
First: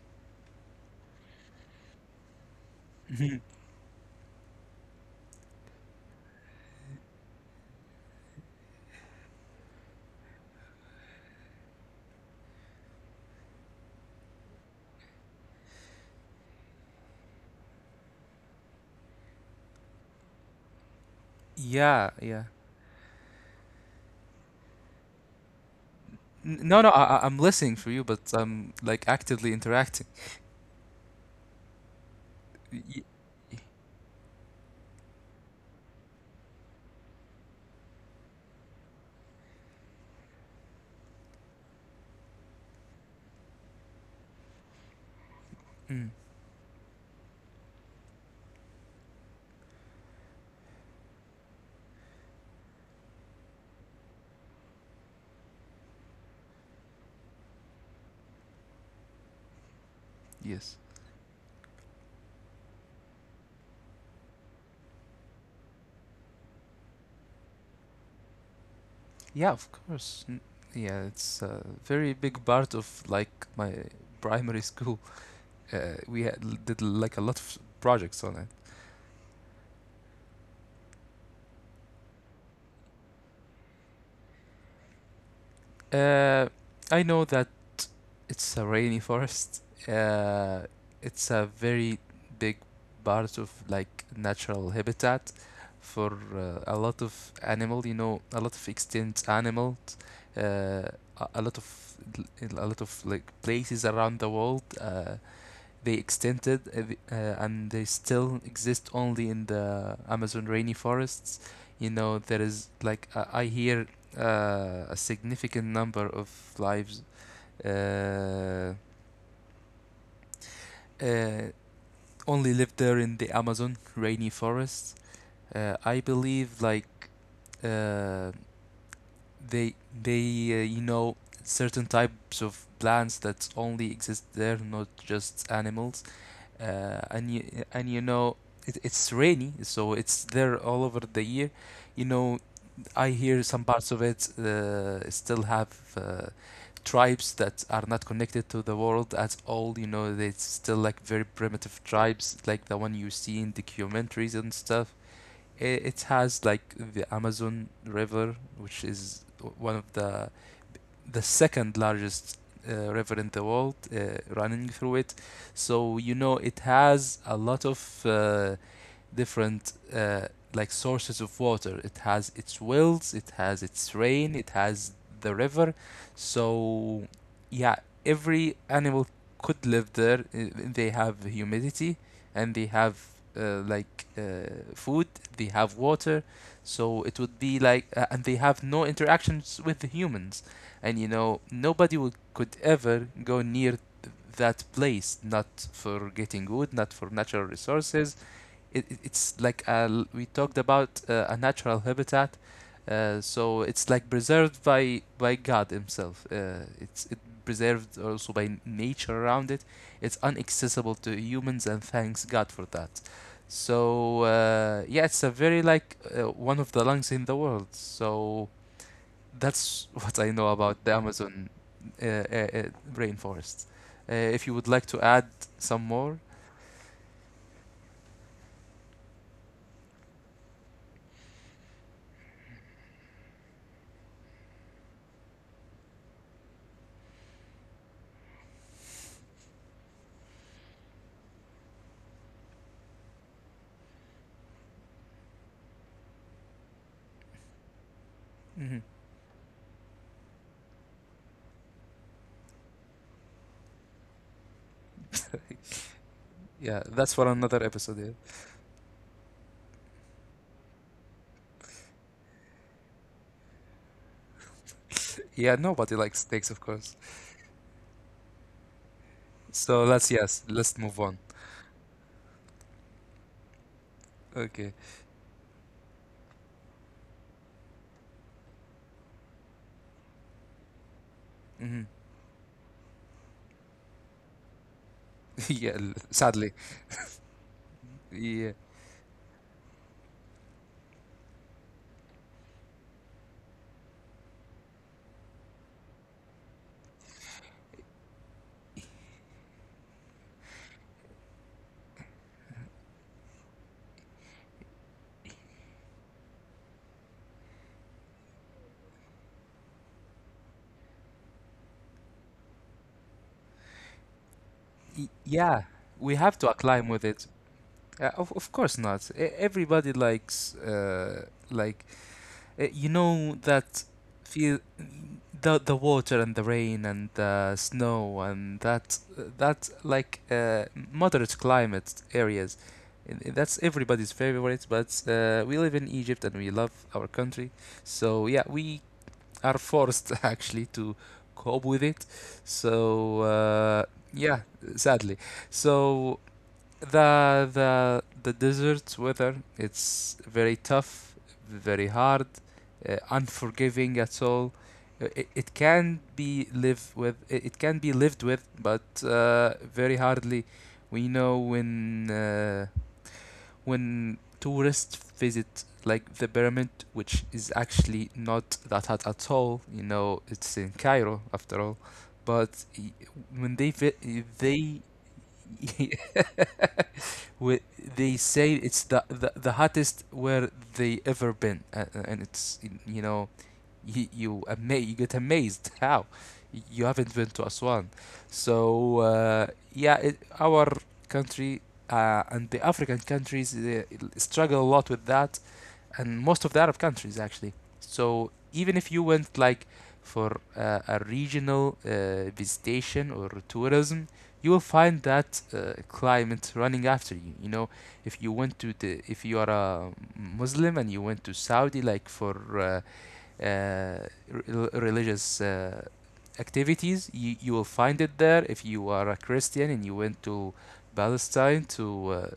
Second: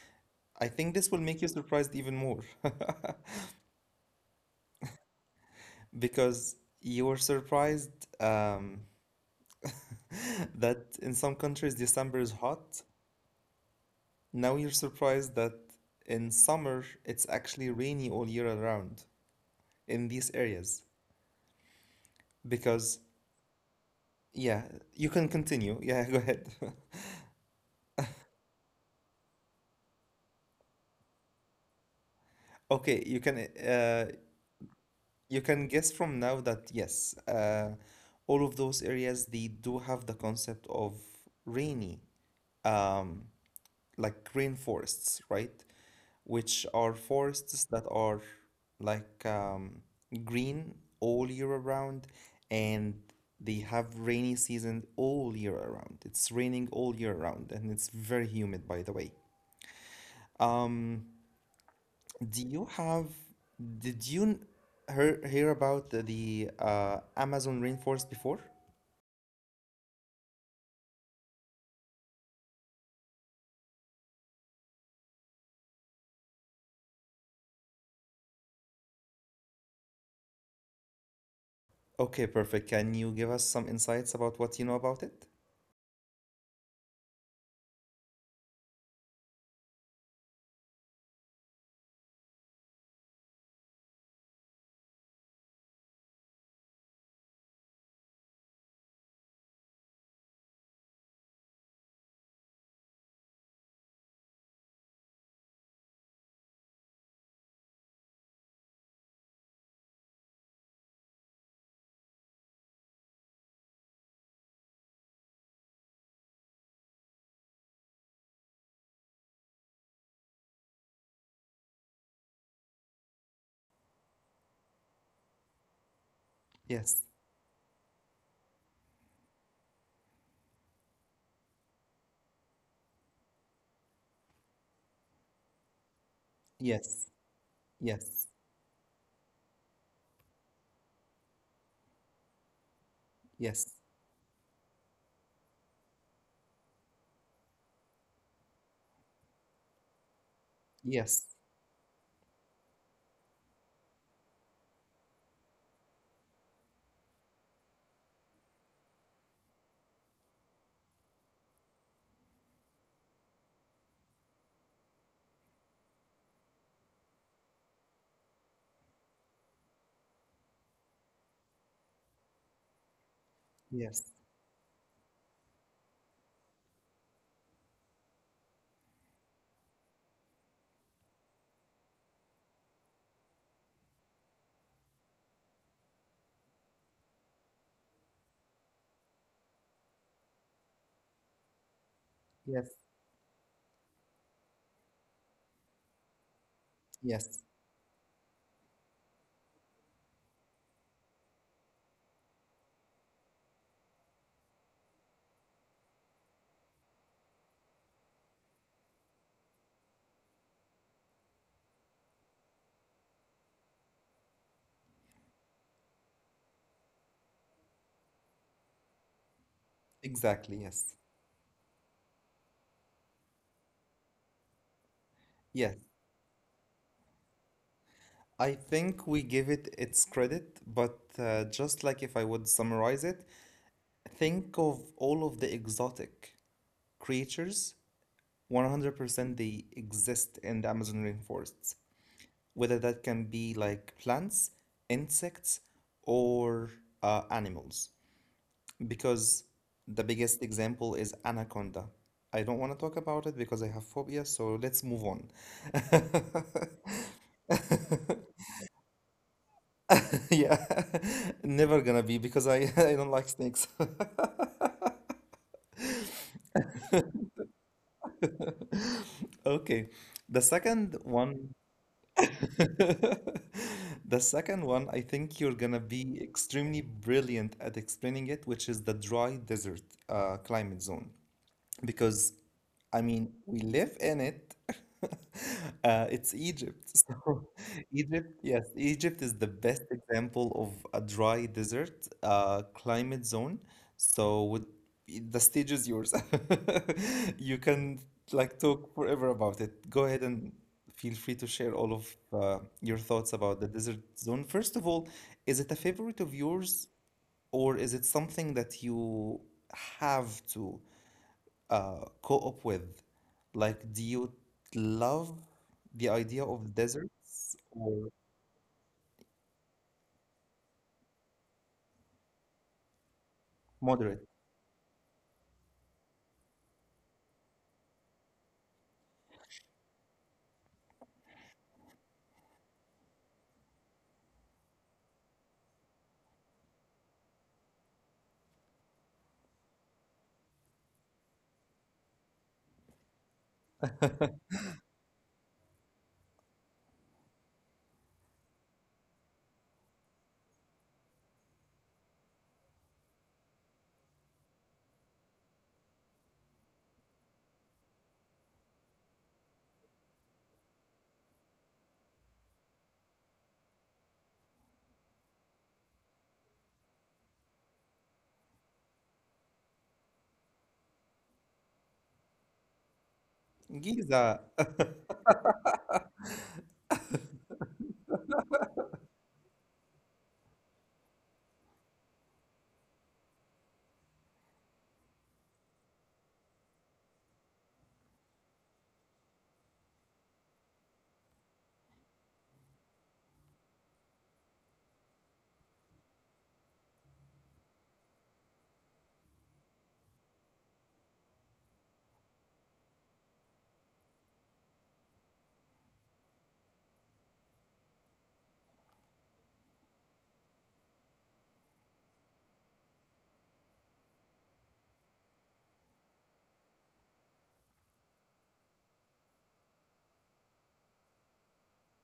I think this will make you surprised even more because you were surprised um, that in some countries December is hot. Now you're surprised that in summer it's actually rainy all year around in these areas
Yeah, yeah.
because yeah, you can continue. Yeah, go ahead.
No, no, I'm listening for you, but I'm like actively interacting. Y-
Okay,
y-
you can guess from now that yes, all of those areas they do have the concept of rainy. Um like rainforests, right?
mm,
Which are forests that are like um, green all year around and they have rainy season all year around. It's raining all year around and it's very humid, by the way.
yes.
Um, do you have, did you n- Hear about the Amazon rainforest before?
Yeah, of course. Yeah, it's a very big part of like my primary school. We had, did like a lot of projects on it.
Okay, perfect. Can you give us some insights about what you know about it?
Uh, I know that it's a rainy forest. Uh, it's a very big part of like natural habitat for a lot of animal, you know, a lot of extinct animal uh, a lot of a lot of like places around the world, they extended, and they still exist only in the Amazon rainy forests. You know, there is like I hear a significant number of lives, uh, uh, only live there in the Amazon rainy forests. I believe like,
Yes,
uh, they they you know, certain types of plants that only exist there, not just animals. uh,
yes,
and you, and you
yes,
know, it's rainy, so it's there all over the year. You know, I hear some
yes.
parts of it still have tribes that are not connected to the world at all. You know, it's still like very
Yes,
primitive tribes, like the one you see in documentaries and stuff. It has like the Amazon River, which is one of the second largest river in the world, running through it. So you know, it has a lot of uh, different like sources of water. It has its wells, it has its
yes,
rain, it has the river. So yeah, every animal could live there. They have humidity and they have uh, like uh, food, they have water. So it would be like, and they have no interactions with the humans. And you know, could
yes,
ever go near that place, not for getting wood, not for natural
yes,
resources. It's like a, we talked about a natural habitat, so it's like preserved by god himself. It's it Preserved also by nature around it. It's inaccessible to humans, and thanks god for that. So yeah, it's a very like, one of the lungs in the world. So that's what I know
exactly,
about the
yes,
Amazon uh, uh, uh, rainforest. If you would like to add some
yes.
more.
I think we give it its credit, but just like if I would summarize it, think of all of the exotic creatures, 100% they exist in the Amazon rainforests, whether that can be like plants, insects, or animals. Because the biggest example is Anaconda. I don't want to talk about it because I have phobia, so let's move on.
Yeah, that's for another episode. Yeah.
Yeah, never gonna be because I don't like snakes.
Yeah, nobody likes steaks, of course. So let's,
Okay,
yes,
the
let's move on.
second one, the
Okay.
second one, I think you're gonna be extremely brilliant at explaining it, which is the dry desert climate zone.
Hmm.
Because I mean, we live in it.
Yeah, sadly.
It's Egypt. So,
Yeah.
Egypt, yes, Egypt is the best example of a dry desert climate zone. So, with the stage is yours. You can like talk forever about it. Go ahead and feel free to share all of your thoughts about the desert zone. First of all, is it a favorite of yours, or is it something that you have to? Co-op with? Like, do you
Yeah,
love
we
the
have to
idea
acclimb
of
with it.
deserts
Of
or
of course not. Everybody likes like you know that
moderate?
feel the water and the rain and the snow and that like moderate climate areas. That's everybody's favorite, but we live in Egypt and we love our country. So yeah, we are forced actually to cope with it. So yeah, sadly. So the desert's weather, it's very tough, very hard, unforgiving at all. It can be live with it, it can be lived with, but very hardly. We know uh, when tourists visit like the pyramid, which is actually not that hot at all, you know, it's in Cairo after all. but y- when they
Giza.
they where they say it's the hottest where they ever been, and it's, you know, you get amazed how you haven't been to Aswan. So yeah, our country and the African countries struggle a lot with that, and most of the Arab countries actually. So even if you went like for a regional visitation or tourism, you will find that climate running after you. You know, if you went to the, if you are a Muslim and you went to Saudi like for uh, religious activities. You will find it there. If you are a Christian and you went to Palestine to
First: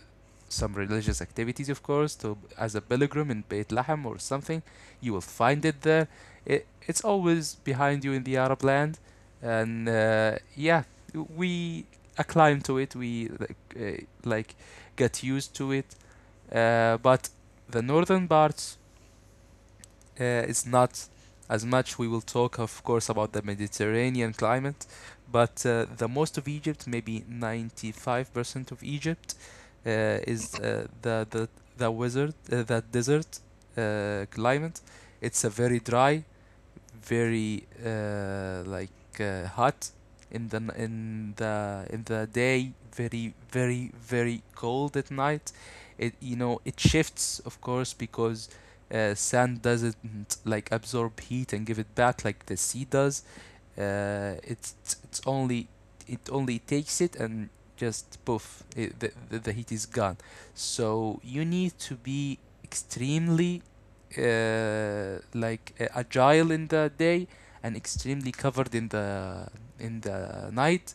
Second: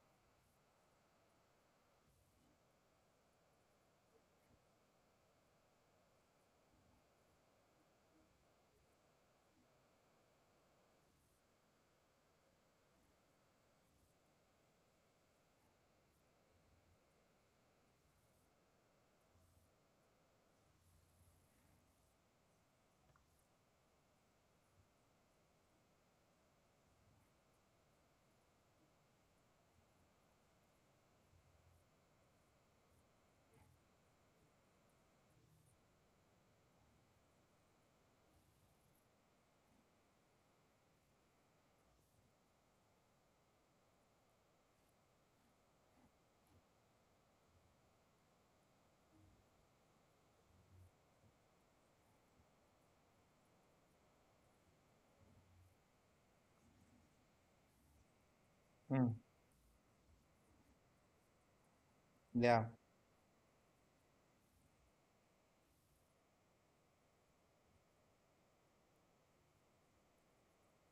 some religious activities, of course, to as a pilgrim in Beit Lahem or something. You will find it there. It's always behind you in the Arab land, and yeah, we acclimed to it. We like, like got used to it, but the northern parts is not as much. We will talk, of course, about the Mediterranean climate, but the most of Egypt, maybe 95% of Egypt, uh, is the the wizard the desert climate. It's a very dry, very hot in the in the day, very very very cold at night. It, you know, it shifts, of course, because sand doesn't like absorb heat and give it back like the sea does. Uh, it's it's Only it only takes it and just poof it,
Mm,
the heat is gone. So you need to be
yeah,
extremely agile in the day, and extremely covered in the night.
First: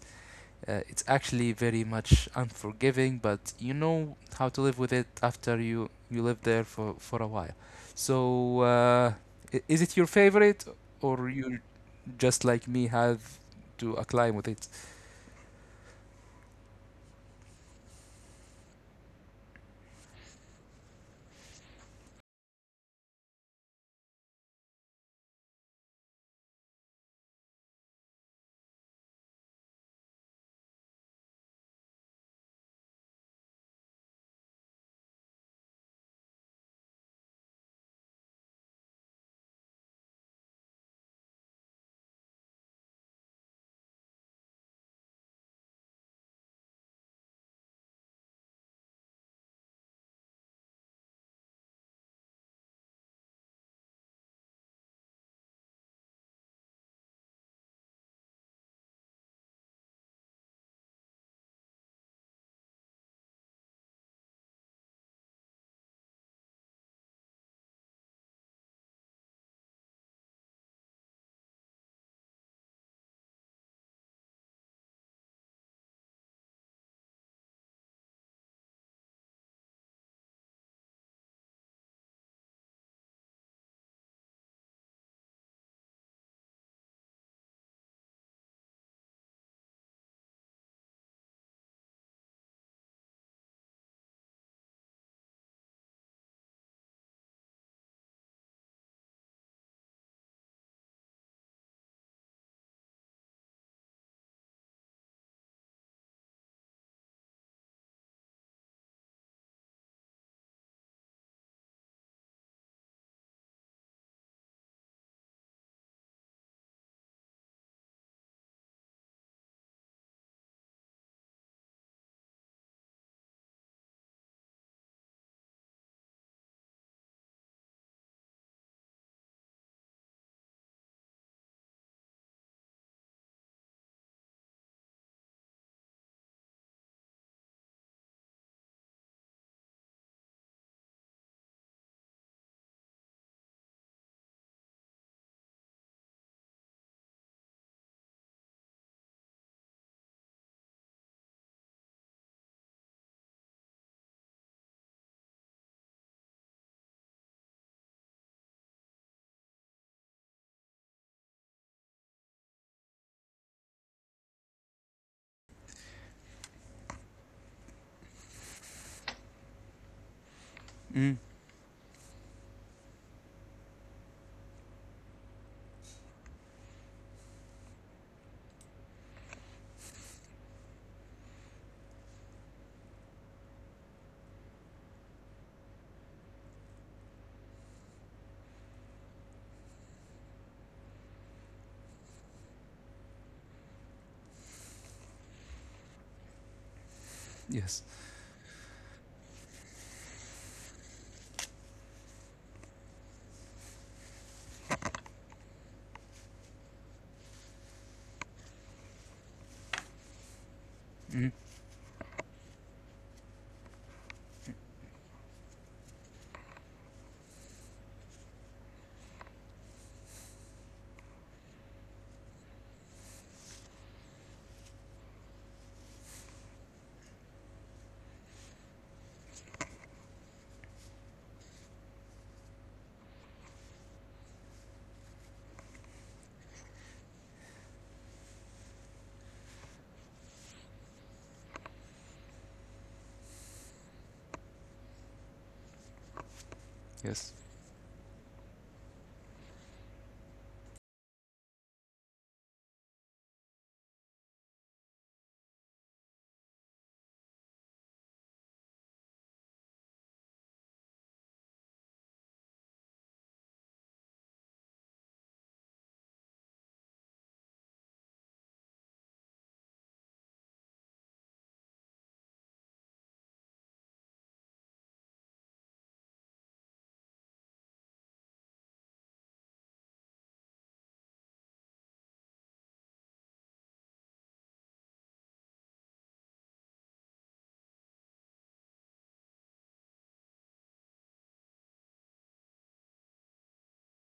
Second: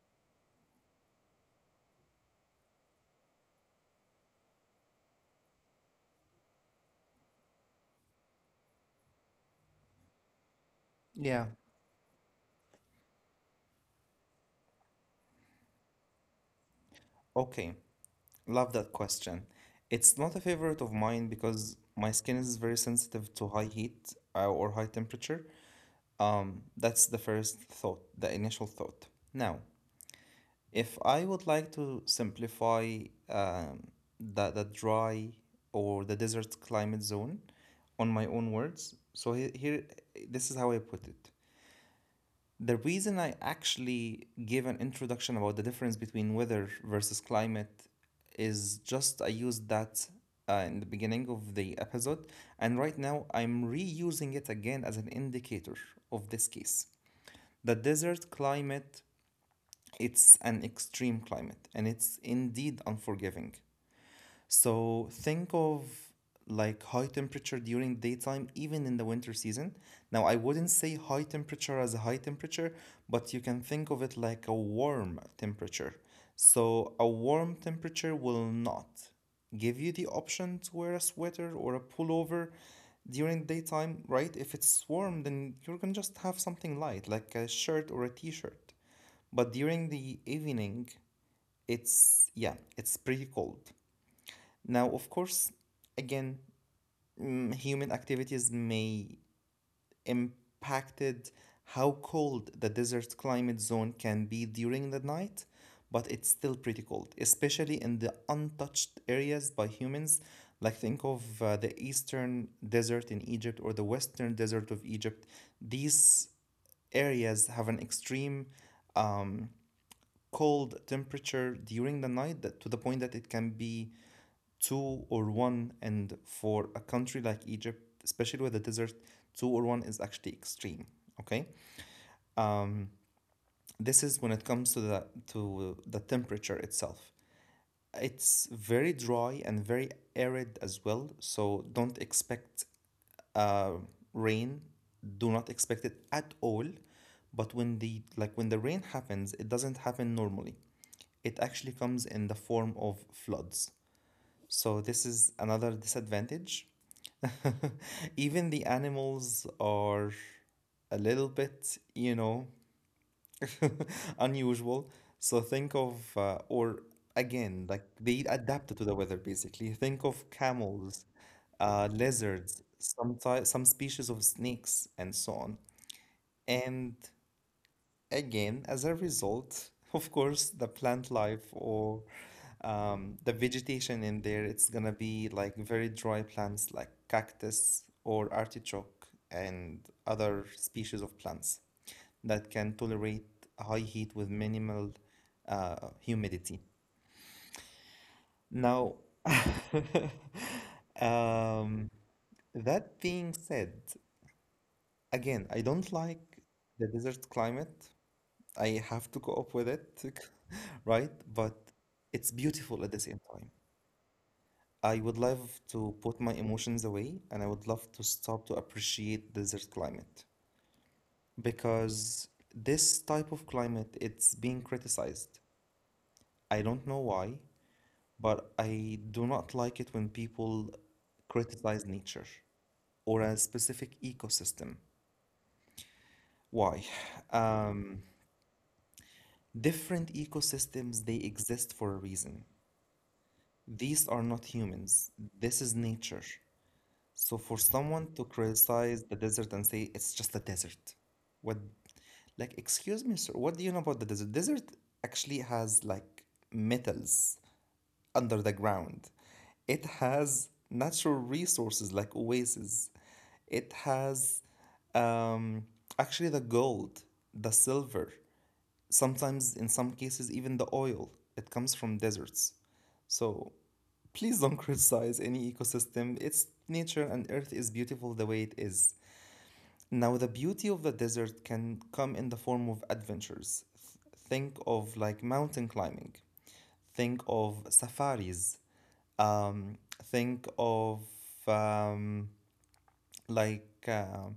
It's actually very much unforgiving, but you know how to live with it after you, you live there for a while. So is it your favorite, or
yeah.
you just like me have to acclaim with it.
Okay, love that question. It's not a favorite of mine because my skin is very sensitive to high heat or high temperature. That's the first thought, the initial thought. Now, if I would like to simplify um, the dry or the desert climate zone on my own words, so here, this is how I put it. The reason I actually gave an introduction about the difference between weather versus climate is just I used that in the beginning of the episode, and right now I'm reusing it again as an indicator of this case. The desert climate, it's an extreme climate and it's indeed unforgiving. So think of like high temperature during daytime, even in the winter season. Now, I wouldn't say high temperature as a high temperature, but you can think of it like a warm temperature. So, a warm temperature will not give you the option to wear a sweater or a pullover during daytime, right? If it's warm, then you're gonna just have something light, like a shirt or a t shirt. But during the evening, it's yeah, it's pretty cold. Now, of course, again, human activities may impacted how cold the desert climate zone can be during the night, but it's still pretty cold, especially in the untouched areas by humans. Like think of the eastern desert in Egypt or the western desert of Egypt. These areas have an extreme um, cold temperature during the night, that to the point that it can be two or one. And for a country like Egypt, especially with the desert, two or one is actually extreme. Okay. um, this is when it comes to the temperature itself. It's very dry and very arid as well, so don't expect uh, rain. Do not expect it at all. But when the like when the rain happens, it doesn't happen normally. It actually comes in the form of floods. So this is another disadvantage. Even the animals are a little bit, you know, unusual. So think of, or again, like they adapted to the weather basically. Think of camels,
Mm,
lizards, some species of snakes, and so on. And Again, as a result, of course, the plant life or the vegetation in there, it's gonna be like very dry plants like cactus or artichoke and other species of plants that can tolerate high heat with minimal humidity.
yes.
Now, um, that being said, again, I don't like the desert climate. I have to cope with it, right? But
Mm,
it's beautiful at the same time. I would love to put my emotions away, and I would love to stop to appreciate desert climate, because this type of climate, it's being criticized. I don't know why, but I do not like it when people criticize nature or a specific ecosystem. Why? Um, Different ecosystems, they exist for a reason. These are not humans. This is nature. So for
yes.
someone to criticize the desert and say it's just a desert, what, like, excuse me, sir, what do you know about the desert? Desert actually has like metals under the ground. It has natural resources like oases. It has um, actually the gold, the silver, sometimes in some cases even the oil. It comes from deserts. So please don't criticize any ecosystem. Its nature and earth is beautiful the way it is. Now, the beauty of the desert can come in the form of adventures. Think of like mountain climbing, think of safaris, um, think of um, like uh,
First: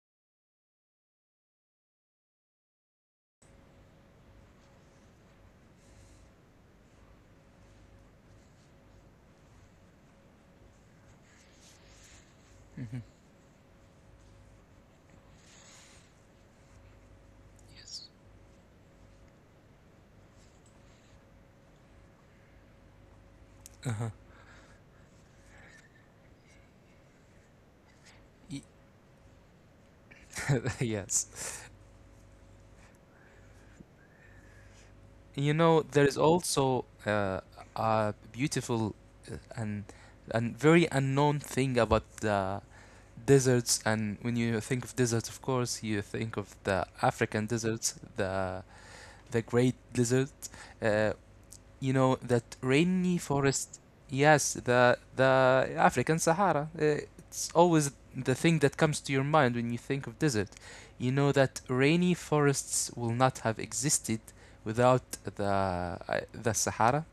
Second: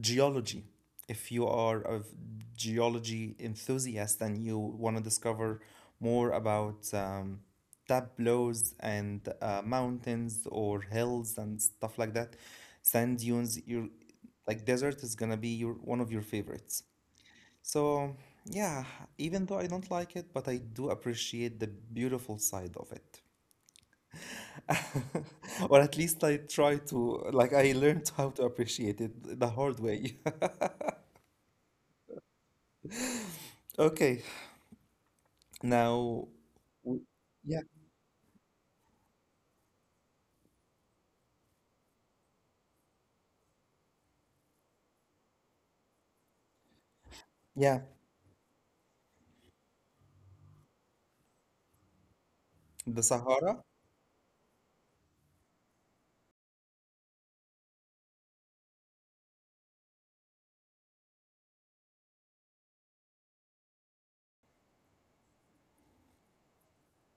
geology. If you are a geology enthusiast and you want to discover more about tableaus and mountains or hills and stuff like that,
Hmm.
sand dunes, your like desert is gonna be your one of your favorites. So
Yes.
yeah, even though I don't like it, but I do appreciate the beautiful side of it.
Uh-huh.
Or at least I try to, like, I learned how to appreciate it the hard way.
Yes.
Okay.
You know, there
Now,
is also
w- yeah,
a beautiful uh, and and very unknown thing about the deserts. And when you think of deserts, of course, you think of the African
yeah,
deserts, the Great Desert, uh, you know, that
the
rainy
Sahara.
forest. Yes, the African Sahara. Eh, it's always the thing that comes to your mind when you think of desert. You know that rainy forests will not have existed without the the Sahara.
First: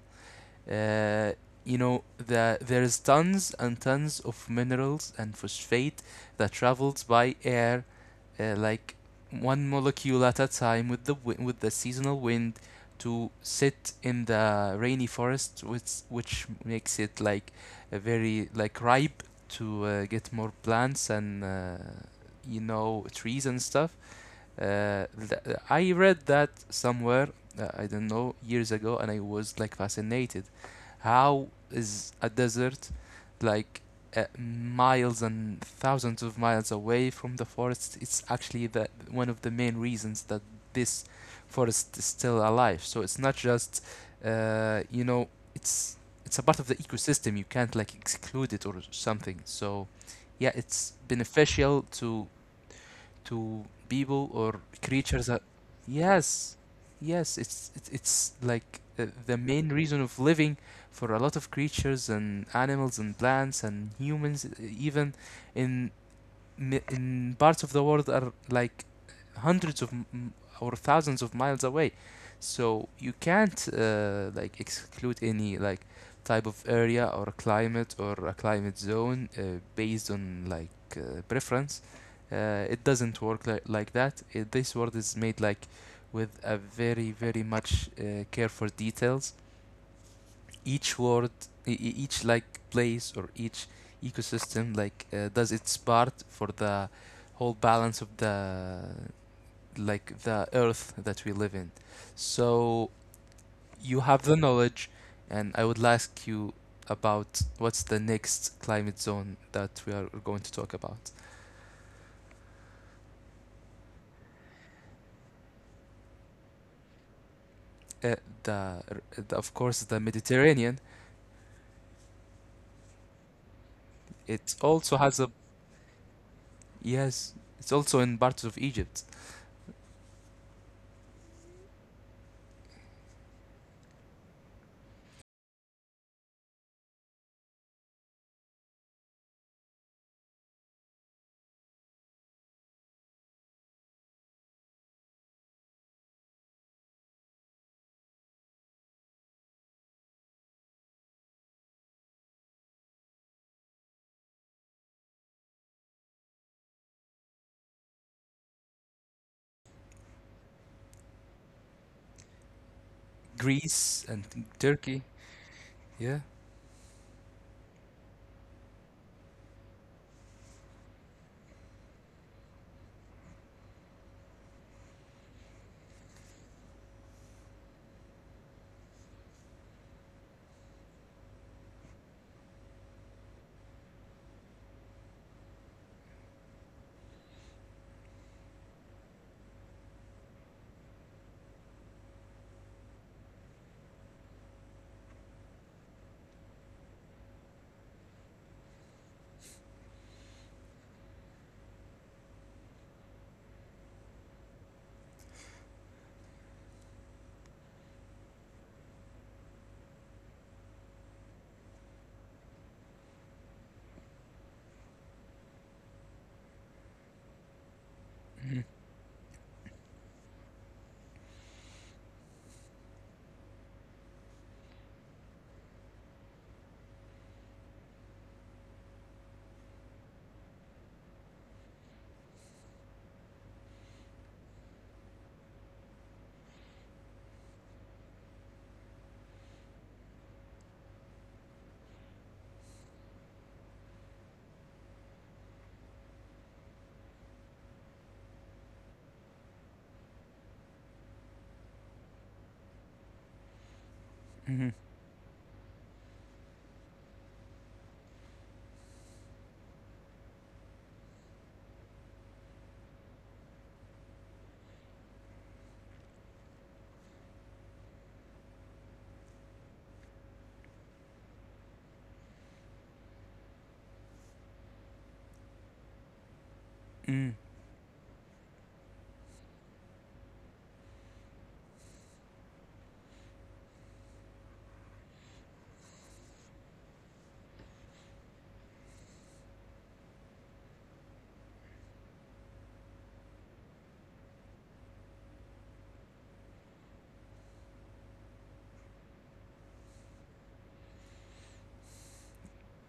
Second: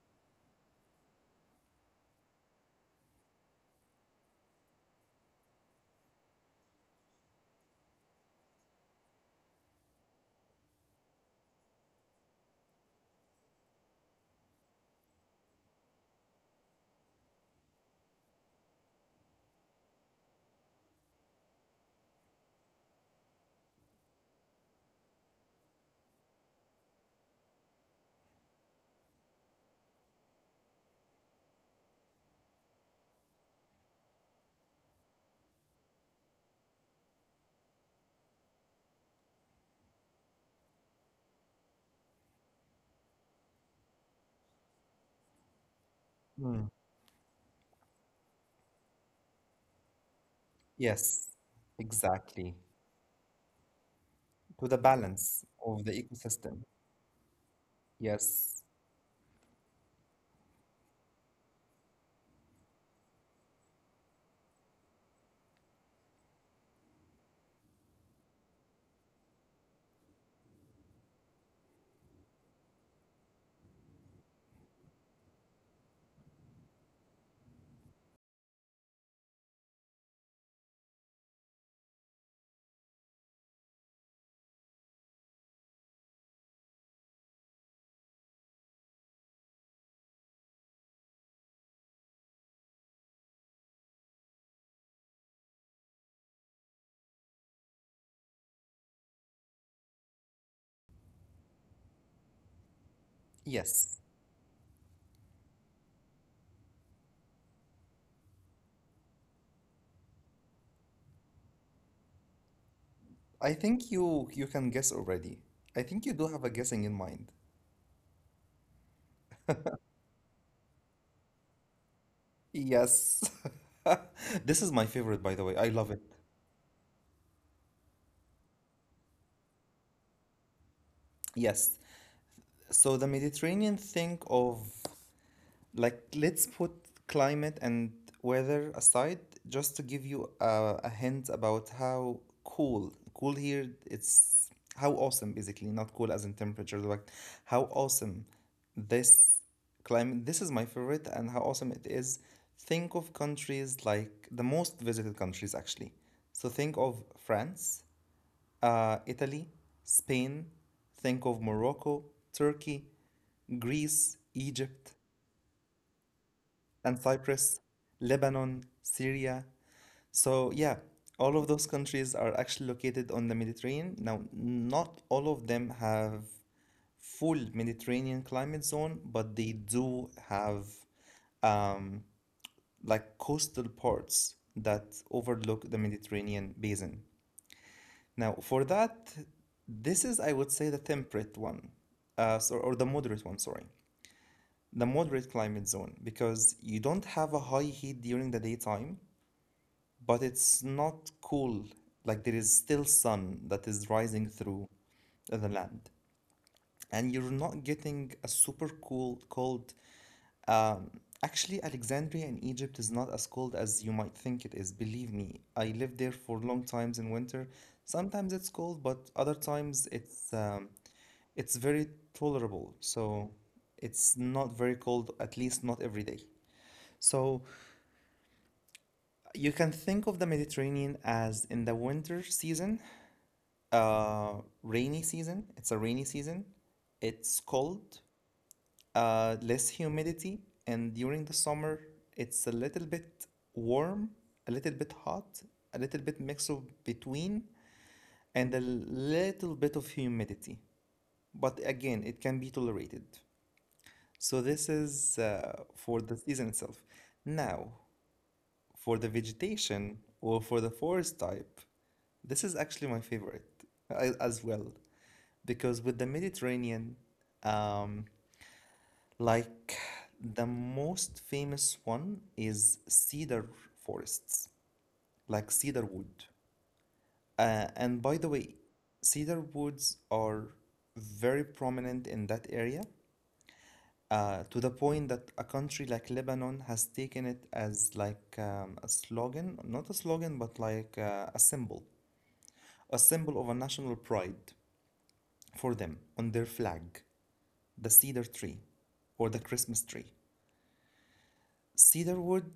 uh, there's tons and tons of minerals and phosphate that travels by air, like one molecule at a time with the seasonal wind to sit in the rainy forest, which makes it like a very like ripe to get more plants and you know, trees and stuff. I read that somewhere. I don't know, years ago, and I was like fascinated how is a desert like miles and thousands of miles away from the forest? It's actually the one of the main reasons that this forest is still alive. So it's not just you know, it's it's a part of the
Mm.
ecosystem. You can't like exclude it or something. So yeah, it's
Yes,
beneficial
exactly.
to people or
To the
creatures that,
balance of the
yes,
ecosystem.
yes, it's like
Yes,
the main reason of living for a lot of creatures and animals and plants and humans, even in in parts of the world are like hundreds of or thousands of miles away. So you can't like exclude any like type of area or climate or a climate zone, based on like preference. It doesn't work like that. This world is made like with a very very much care for details. Each word, each like place or each ecosystem, like does its part for the whole balance of the like the earth that we live in. So you have
yes.
the knowledge, and I would ask you about what's the next climate zone that we are going to talk about.
I think you can guess already. I think you do have a guessing in mind.
uh, the, the, of course, the Mediterranean.
Yes.
It
This
also
is my
has a,
favorite, by the way. I love it.
yes, it's also in parts of Egypt.
Yes. So the Mediterranean, think of, like, let's put climate and weather aside just to give you a hint about how cool here, it's how awesome, basically, not cool as in temperature, but how awesome this climate. This is my favorite, and how awesome it is. Think of countries like the most visited countries, actually. So think of France, Italy, Spain, think of Morocco, Turkey,
Greece and
Greece,
Turkey.
Egypt,
Yeah.
and Cyprus, Lebanon, Syria. So, yeah, all of those countries are actually located on the Mediterranean. Now, not all of them have full Mediterranean climate zone, but they do have um, like coastal parts that overlook the Mediterranean basin. Now, for that, this is, I would say, the temperate one, so, or the moderate one, sorry. The moderate climate zone, because you don't have a high heat during the daytime, but it's not cool. Like there is still sun that is rising through the land, and you're not getting a super cool cold. Um, actually, Alexandria in Egypt is not as cold as you might think it is. Believe me, I lived there for long times in winter. Sometimes it's cold, but other times it's very tolerable. So it's not very cold, at least not every day. So you can think of the Mediterranean as in the winter season, uh, rainy season. It's a rainy season. It's cold, less humidity, and during the summer, it's a little bit warm, a little bit hot, a little bit mix of between, and a little bit of humidity. But again, it can be tolerated.
Hmm.
So this is for the season itself. Now, for the vegetation or for the forest type, this is actually my favorite as well. Because with the Mediterranean, um, like the most famous one is cedar forests, like cedar wood.
Mm,
And by the way, cedar woods are very prominent in that area, to the point that a country like Lebanon has taken it as like a slogan, not a slogan, but a symbol of a national pride for them on their flag. The cedar tree or the Christmas tree. Cedar wood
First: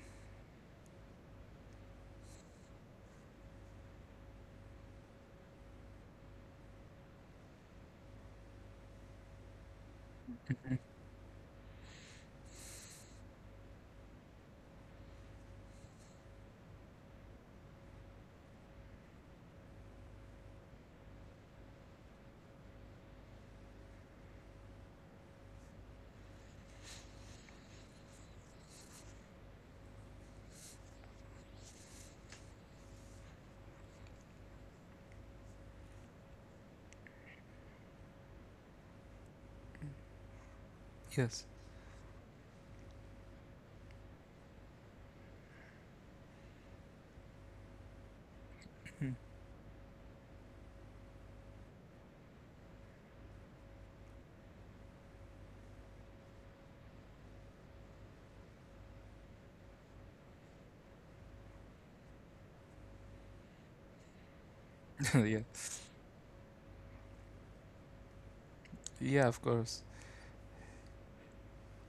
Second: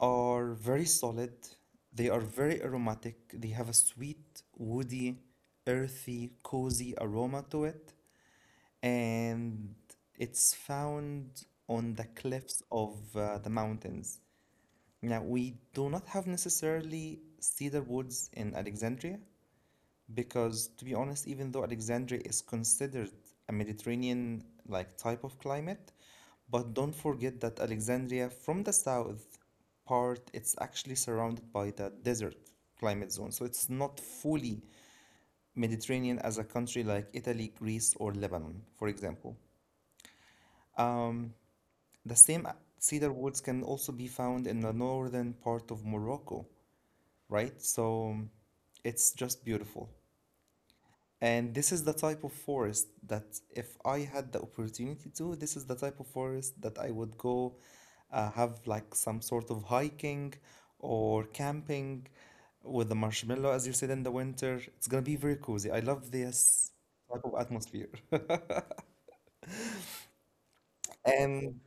are very solid, they are very aromatic, they have a sweet, woody, earthy, cozy aroma to it, and it's
mhm.
found on the cliffs of the mountains. Now, we do not have necessarily cedar woods in Alexandria, because to be honest, even though Alexandria is considered a Mediterranean like type of climate, but don't forget that Alexandria from the south part, it's actually surrounded by the desert climate zone. So it's not fully Mediterranean as a country like Italy, Greece, or Lebanon, for example.
Yes.
Um, the same cedar woods can also be found in the northern part of Morocco, right? So it's just beautiful. And this is the type of forest that if I had the opportunity to, this is the type of forest that I would go have like some sort of hiking or camping with the marshmallow, as you said, in the winter. It's gonna be
Yeah.
very cozy. I love this type of atmosphere.
Yeah, of course.
And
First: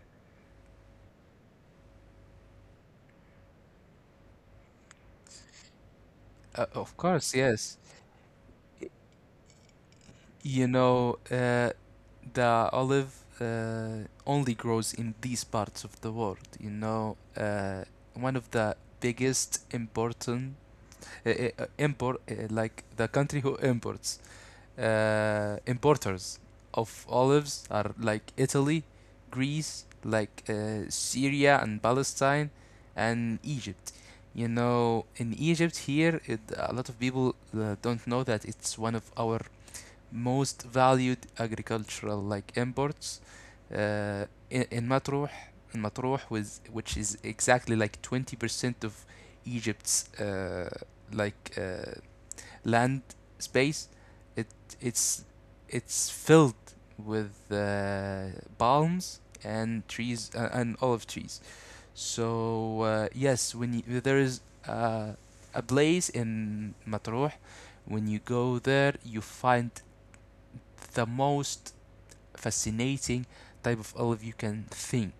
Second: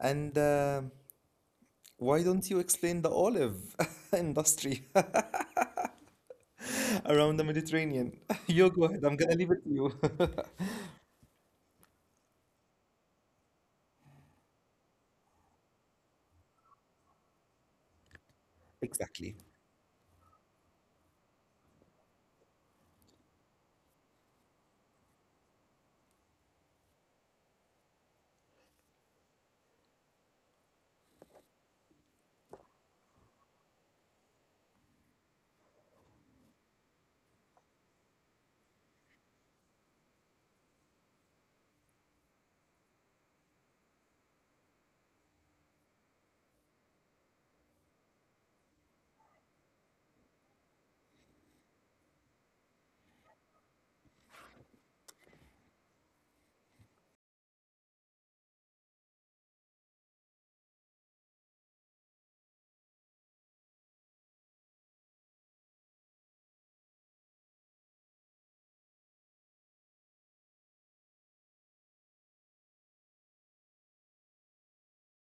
and why don't you explain the olive industry
Of course,
around the
yes.
Mediterranean? You go
Y-
ahead. I'm gonna leave it to you.
You know, the olive only grows in these parts of the world. You know, one of the
Exactly.
biggest important import, like the country who imports. Importers of olives are like Italy, Greece, like Syria and Palestine, and Egypt. You know, in Egypt here, it, a lot of people don't know that it's one of our most valued agricultural like imports. In Matruh, in Matruh was, which is exactly like 20% of Egypt's like uh, land space, it it's it's filled with palms and trees and olive trees. So yes, when you, there is uh, a place in Matruh, when you go there, you find the most fascinating type of olive you can think,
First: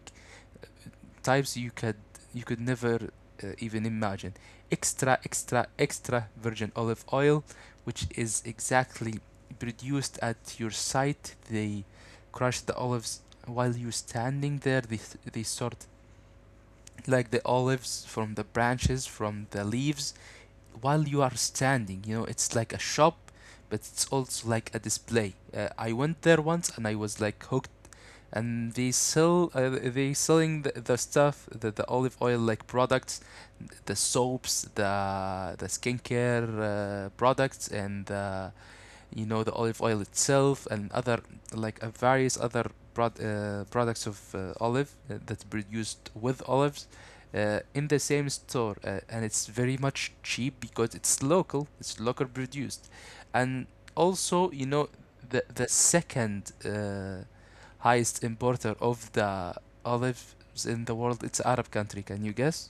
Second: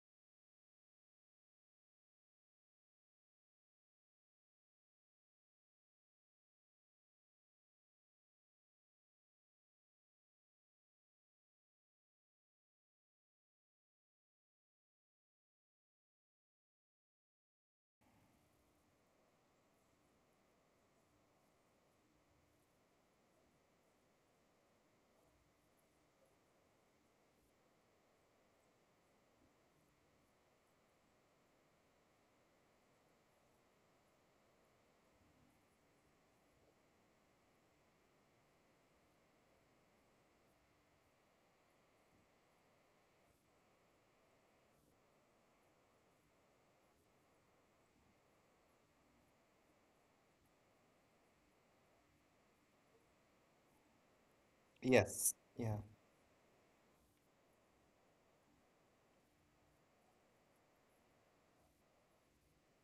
types you could, you could never even imagine. Extra, extra, extra virgin olive oil, which is exactly produced at your site. They crush the olives while you're standing there. They sort like the olives from the branches, from the leaves, while you are standing. You know, it's like a shop, but it's also like a display. I went there once and I was like hooked, and they sell they selling the stuff, the olive oil like products, the soaps, the skincare products, and the the olive oil itself, and other like various other products of olive that's produced with olives in the same store, and it's very much cheap because it's local, it's local produced. And also, you know,
Yes.
the
Yeah.
the second highest importer of the olives in the world, it's arab country. Can you guess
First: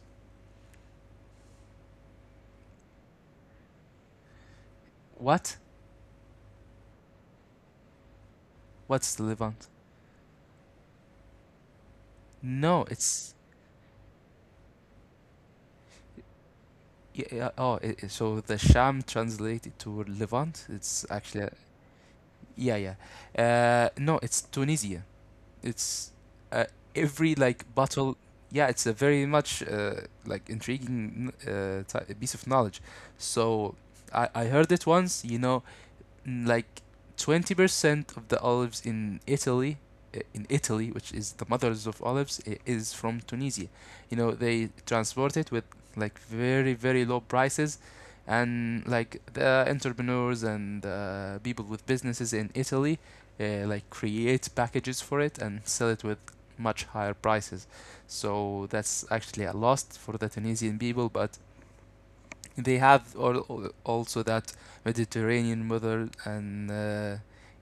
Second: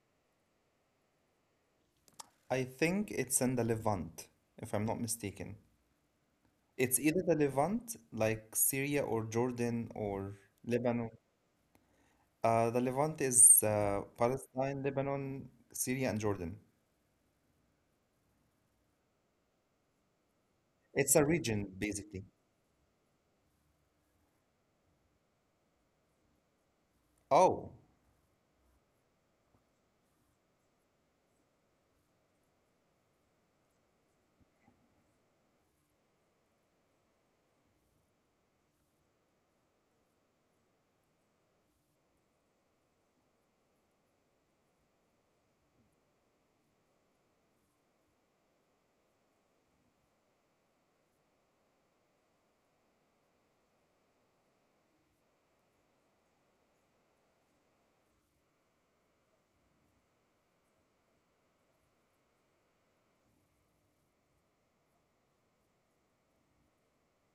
I think it's in the Levant, if I'm not mistaken.
what?
It's either the Levant, like Syria
What's the
or
levant?
Jordan or Lebanon.
No,
The
it's
Levant is Palestine, Lebanon, Syria, and Jordan.
Yeah, yeah, oh, so the Sham translated to Levant, it's actually,
It's
a-
a region, basically.
yeah, yeah. No, it's Tunisia. It's uh, every like
Oh,
battle. Yeah, it's a very much like intriguing piece of knowledge. So I heard it once, you know, like 20% of the olives in Italy, in Italy, which is the mothers of olives, is from Tunisia. You know, they transport it with like very, very low prices, and like the entrepreneurs and people with businesses in Italy like create packages for it and sell it with much higher prices. So that's actually a loss for the Tunisian people. But they have also that Mediterranean weather, and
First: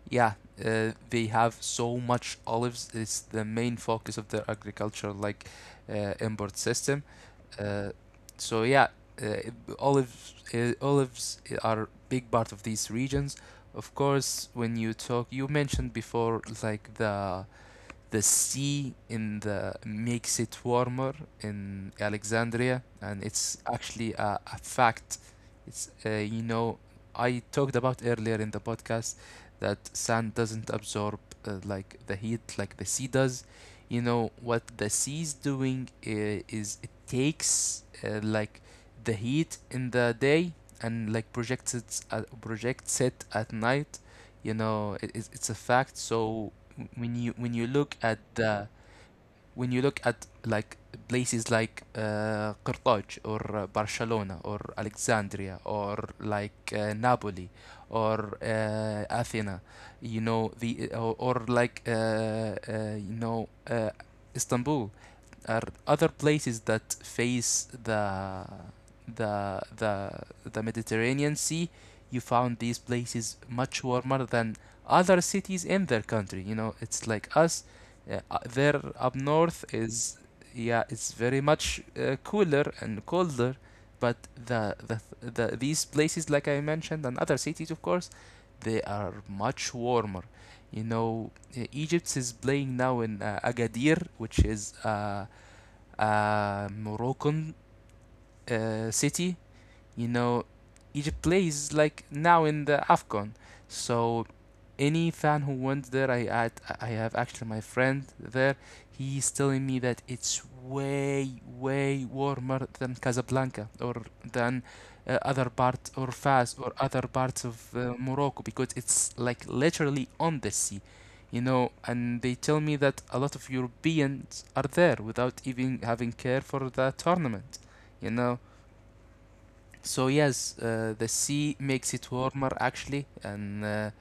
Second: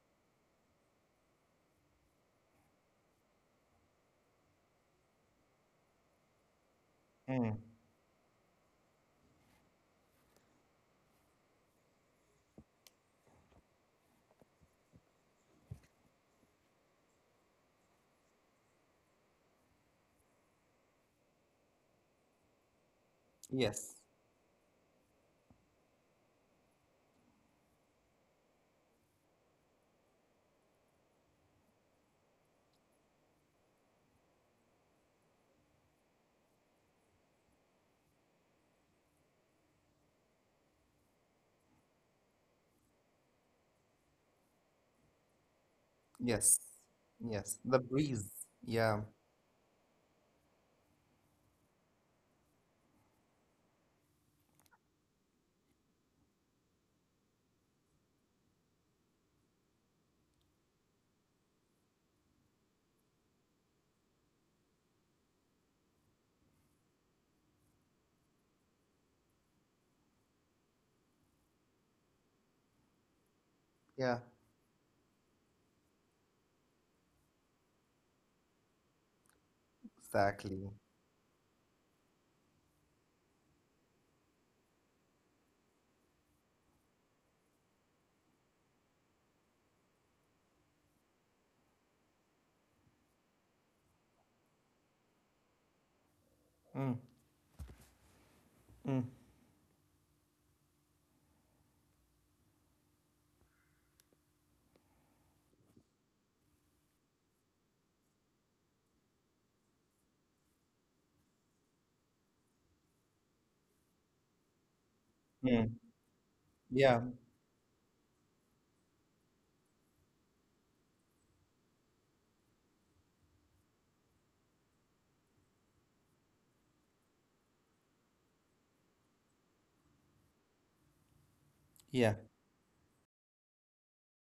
yeah, they have so much olives. It's the main focus of their agriculture, like import system.
mm,
Uh, so yeah, uh, olives olives are a big part of these regions. Of course, when you talk, you mentioned before like the sea in the makes it warmer in Alexandria, and it's
yes,
actually a fact. It's you know, I talked about earlier in the podcast that sand doesn't absorb like the heat like the sea does. You know what the sea is doing, is it takes like the heat in the day and like projects it, projects it at night. You know it's a fact. So
yes,
when you
yes.
when you
The
look at
breeze.
the
Yeah,
when you look at like places like Carthage, or Barcelona, or Alexandria, or like Napoli, or Athena, you know the or like you know Istanbul, are other places that face the the the Mediterranean Sea. You found these places much
yeah,
warmer than other cities in their country. You know, it's like us, yeah, there up north is
exactly.
yeah, it's very much cooler and colder, but the these places like I mentioned and other cities, of course, they are much warmer. You know, Egypt is playing now in Agadir, which is a
Mm,
Moroccan
mm,
city, you know, Egypt plays like now in the AFCON. So any fan who went there, I have actually my friend there. He's telling me that it's way way warmer than Casablanca, or than other
mm.
parts, or Fas, or
Yeah,
other parts of Morocco, because it's like literally on the sea, you know. And they tell me that a lot of Europeans are there without even having care for the tournament, you know. So yes, the sea makes
yeah.
it warmer actually, and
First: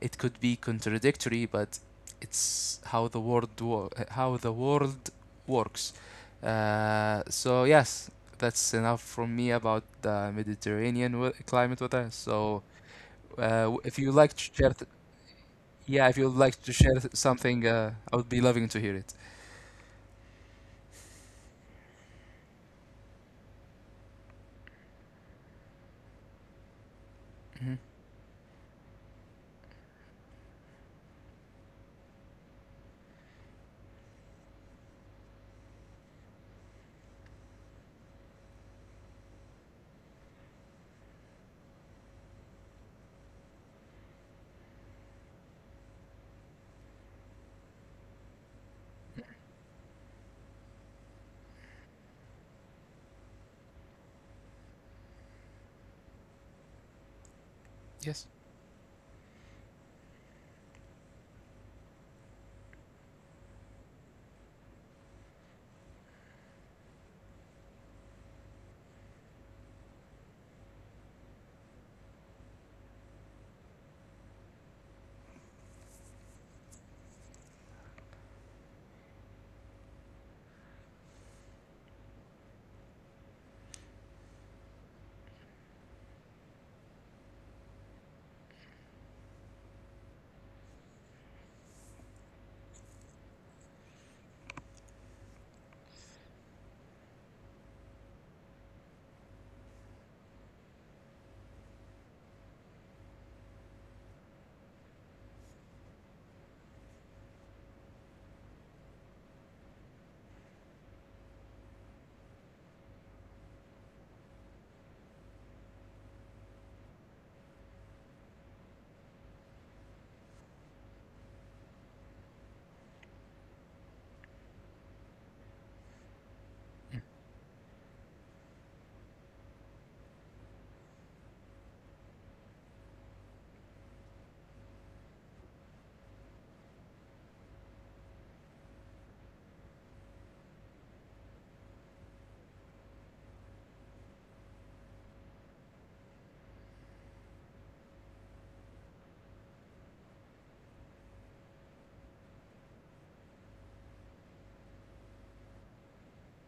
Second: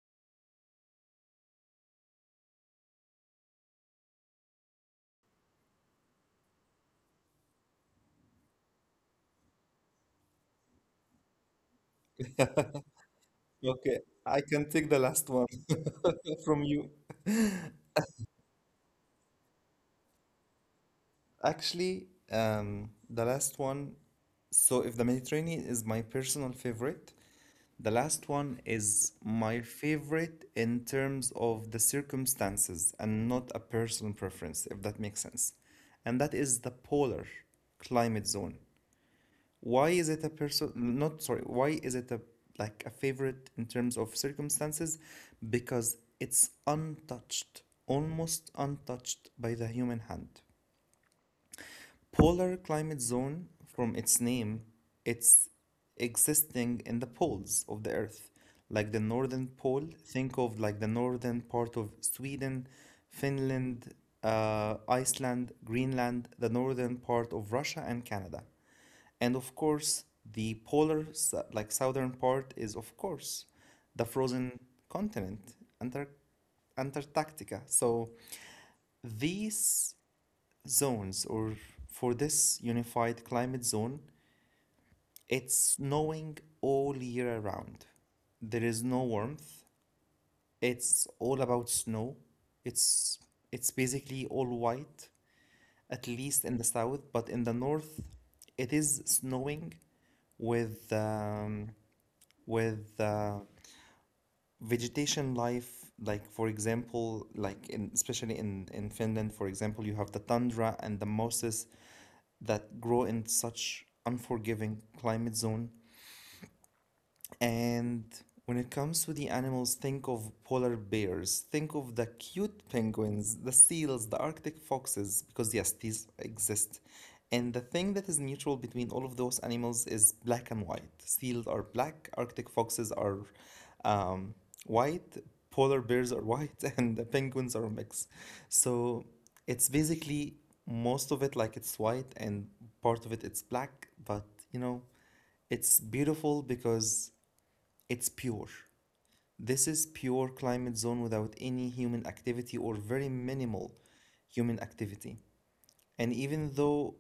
it could be contradictory, but it's how the world how the world works. So yes, that's enough from me about the Mediterranean climate weather. So
Okay,
if you like
I
to
can
share,
take
th-
the last one
yeah, if you'd
from
like to
you.
share something, I would be loving to hear it.
Actually, the last one. So, if the Mediterranean is my personal favorite,
Hmm.
the last one is my favorite in terms of the circumstances and not a personal preference, if that makes sense. And that is the polar climate zone. Why is it a person? Not sorry. Why is it a like a favorite in terms of circumstances? Because it's untouched, almost untouched by the human hand polar climate zone. From its name, it's existing in the poles of the earth,
Yes.
like the northern pole. Think of like the northern part of Sweden, Finland, Iceland, Greenland, the northern part of Russia and Canada, and of course the polar like southern part is of course the frozen continent, Antar- Antarctica. So these zones, or for this unified climate zone, it's snowing all year around. There is no warmth. It's all about snow. It's it's basically all white, at least in the south, but in the north, it is snowing with with vegetation life. Like for example, like in especially in Finland, for example, you have the tundra and the mosses that grow in such unforgiving climate zone. And when it comes to the animals, think of polar bears, think of the cute penguins, the seals, the arctic foxes, because yes, these exist. And the thing that is neutral between all of those animals is black and white. Seals are black, arctic foxes are um, white, polar bears are white, and the penguins are a mix. So it's basically most of it like it's white, and part of it it's black, but you know, it's beautiful because it's pure. This is pure climate zone without any human activity or very minimal human activity. And even though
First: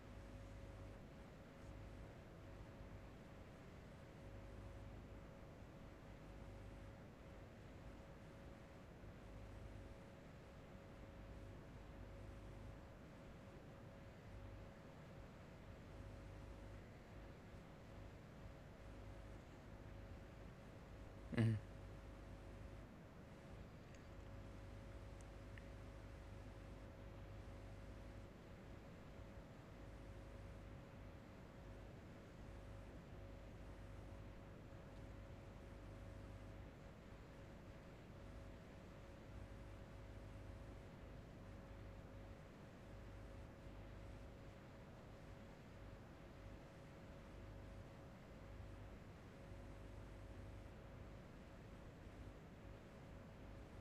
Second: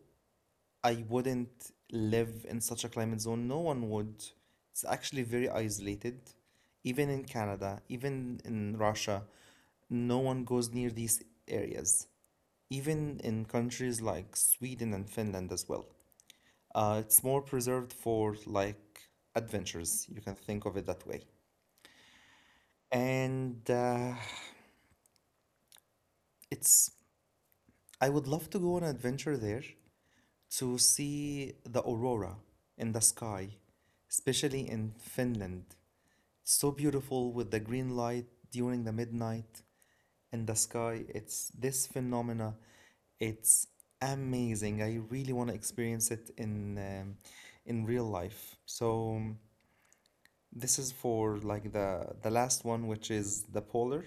I wouldn't live in such a climate zone, no one would. It's actually very isolated. Even in Canada, even in Russia, no one goes near these areas. Even in countries like Sweden and Finland as well. It's more preserved for like adventures. You can think of it that way.
Mm-hmm. Mm-hmm.
And It's, I would love to go on an adventure there to see the aurora in the sky, especially in Finland. It's so beautiful with the green light during the midnight in the sky. It's this phenomena. It's amazing. I really want to experience it in real life. So this is for like the last one, which is the polar.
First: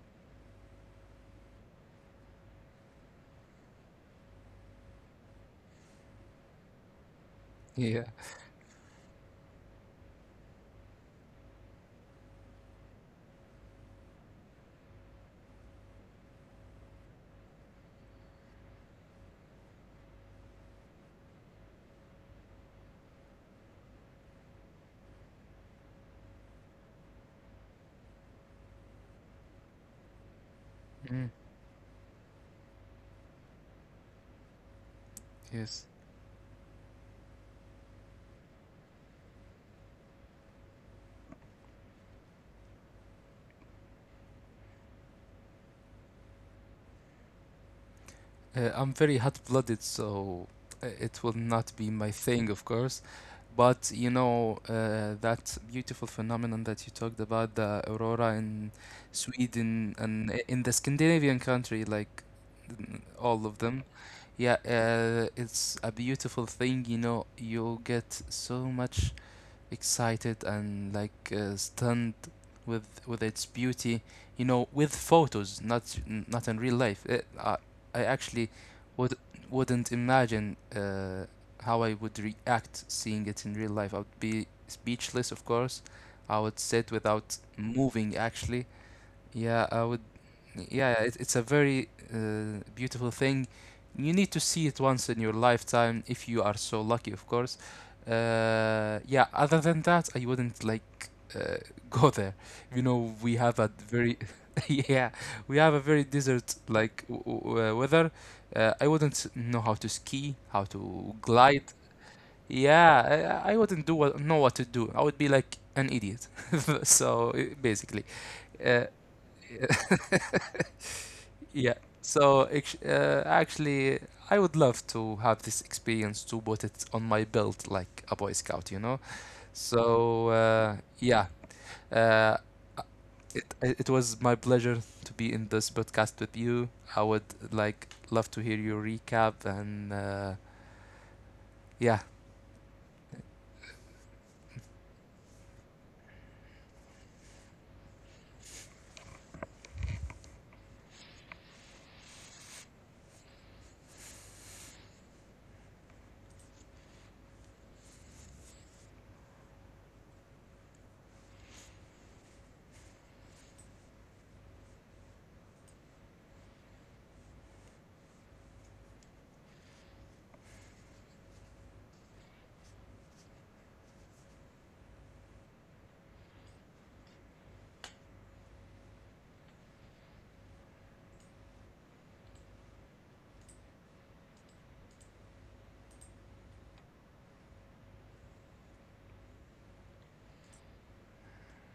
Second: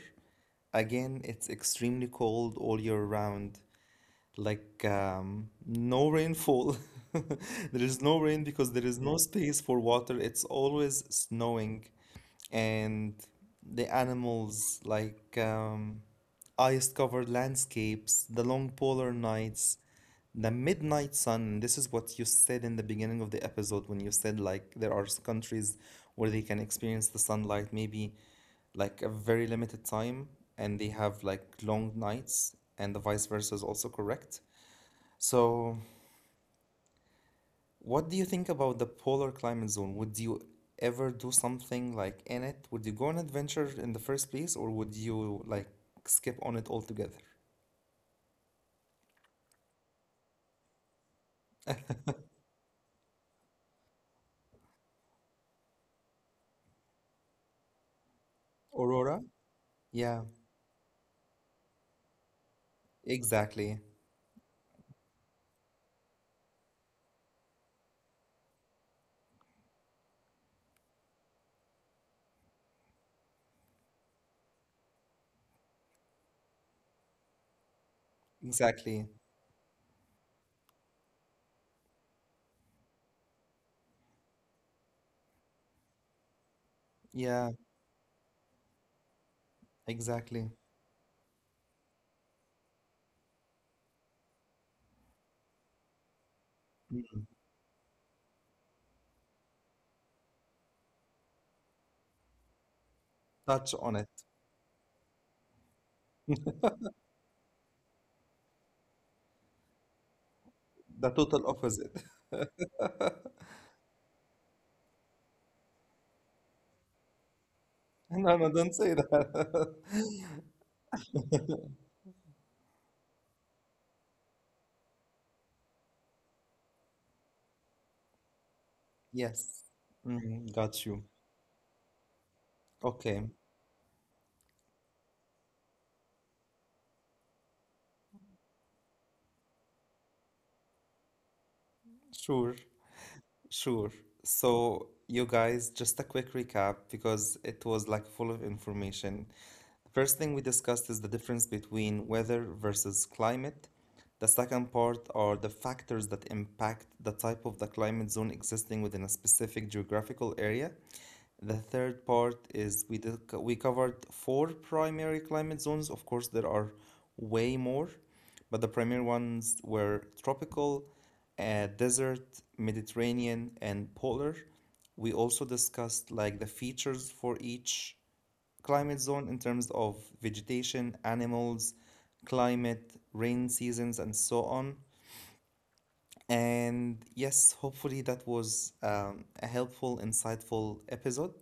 Again, it's extremely cold all year round. Like no rainfall. There
Yeah.
is no rain because there is no space for water. It's always snowing, and the animals like ice-covered landscapes, the long polar nights, the midnight sun. This is what you said in the beginning of the episode when you said like there are countries where they can experience the sunlight maybe like a very limited time, and they
Mm.
have like long nights, and the vice versa is also correct.
Yes.
So, what do you think about the polar climate zone? Would you ever do something like in it? Would you go on adventure in the first place, or would you like skip on it altogether?
I'm very hot blooded, so it will not be my thing, of course. But you know, that beautiful phenomenon that you talked about, the aurora in
Aurora?
Sweden, and
Yeah,
in the Scandinavian country, like mm, all of them.
exactly.
Yeah, it's a beautiful thing, you know, you get so much excited and like stunned with its beauty, you know, with photos, not not in real life. I actually would
Exactly.
wouldn't imagine how I would react seeing it in real life. I would be speechless, of course. I would sit without
Yeah,
moving, actually, yeah, I would.
exactly.
Yeah, it's a very beautiful thing. You need to see it once in your lifetime if you are so lucky, of
Mm,
course. Yeah, other than that, I wouldn't like uh, go there. You know, we have a
touch
very
on it.
yeah, we have a very desert like weather. I wouldn't know how to ski, how to
The
glide.
total opposite.
Yeah, I wouldn't do what, know what to do. I would be like an idiot. So basically.
No, no,
uh,
don't say that.
Yeah. Actually, I would love to have this experience to put it on my belt like a Boy Scout, you know?
Yes.
So
Mm, got
yeah,
you.
uh, it
Okay,
it was my pleasure to be in this podcast with you. I would like love to hear your recap, and yeah,
sure. Sure. So, you guys, just a quick recap because it was like full of information. The first thing we discussed is the difference between weather versus climate. The second part are the factors that impact the type of the climate zone existing within a specific geographical area. The third part is we did, we covered four primary climate zones. Of course, there are way more, but the primary ones were tropical, desert, Mediterranean, and polar. We also discussed like the features for each climate zone in terms of vegetation, animals, climate, rain seasons, and so on. And yes, hopefully that was a helpful, insightful episode.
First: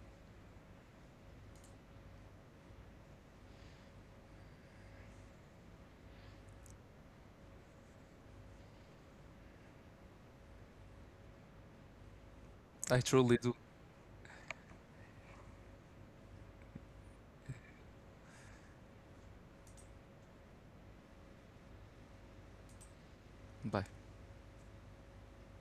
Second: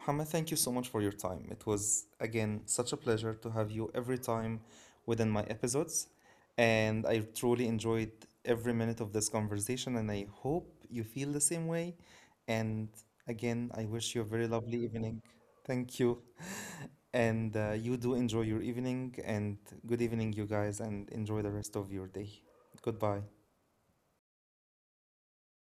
Muhammad, thank you so much for your time. It was, again, such a pleasure to have you every time within my episodes. And I truly enjoyed every minute of this conversation, and I hope you feel the same way. And
I truly do.
again, I wish you a very lovely evening. Thank you. And you do enjoy your evening, and good evening, you guys, and enjoy the rest of your day. Goodbye.
Bye.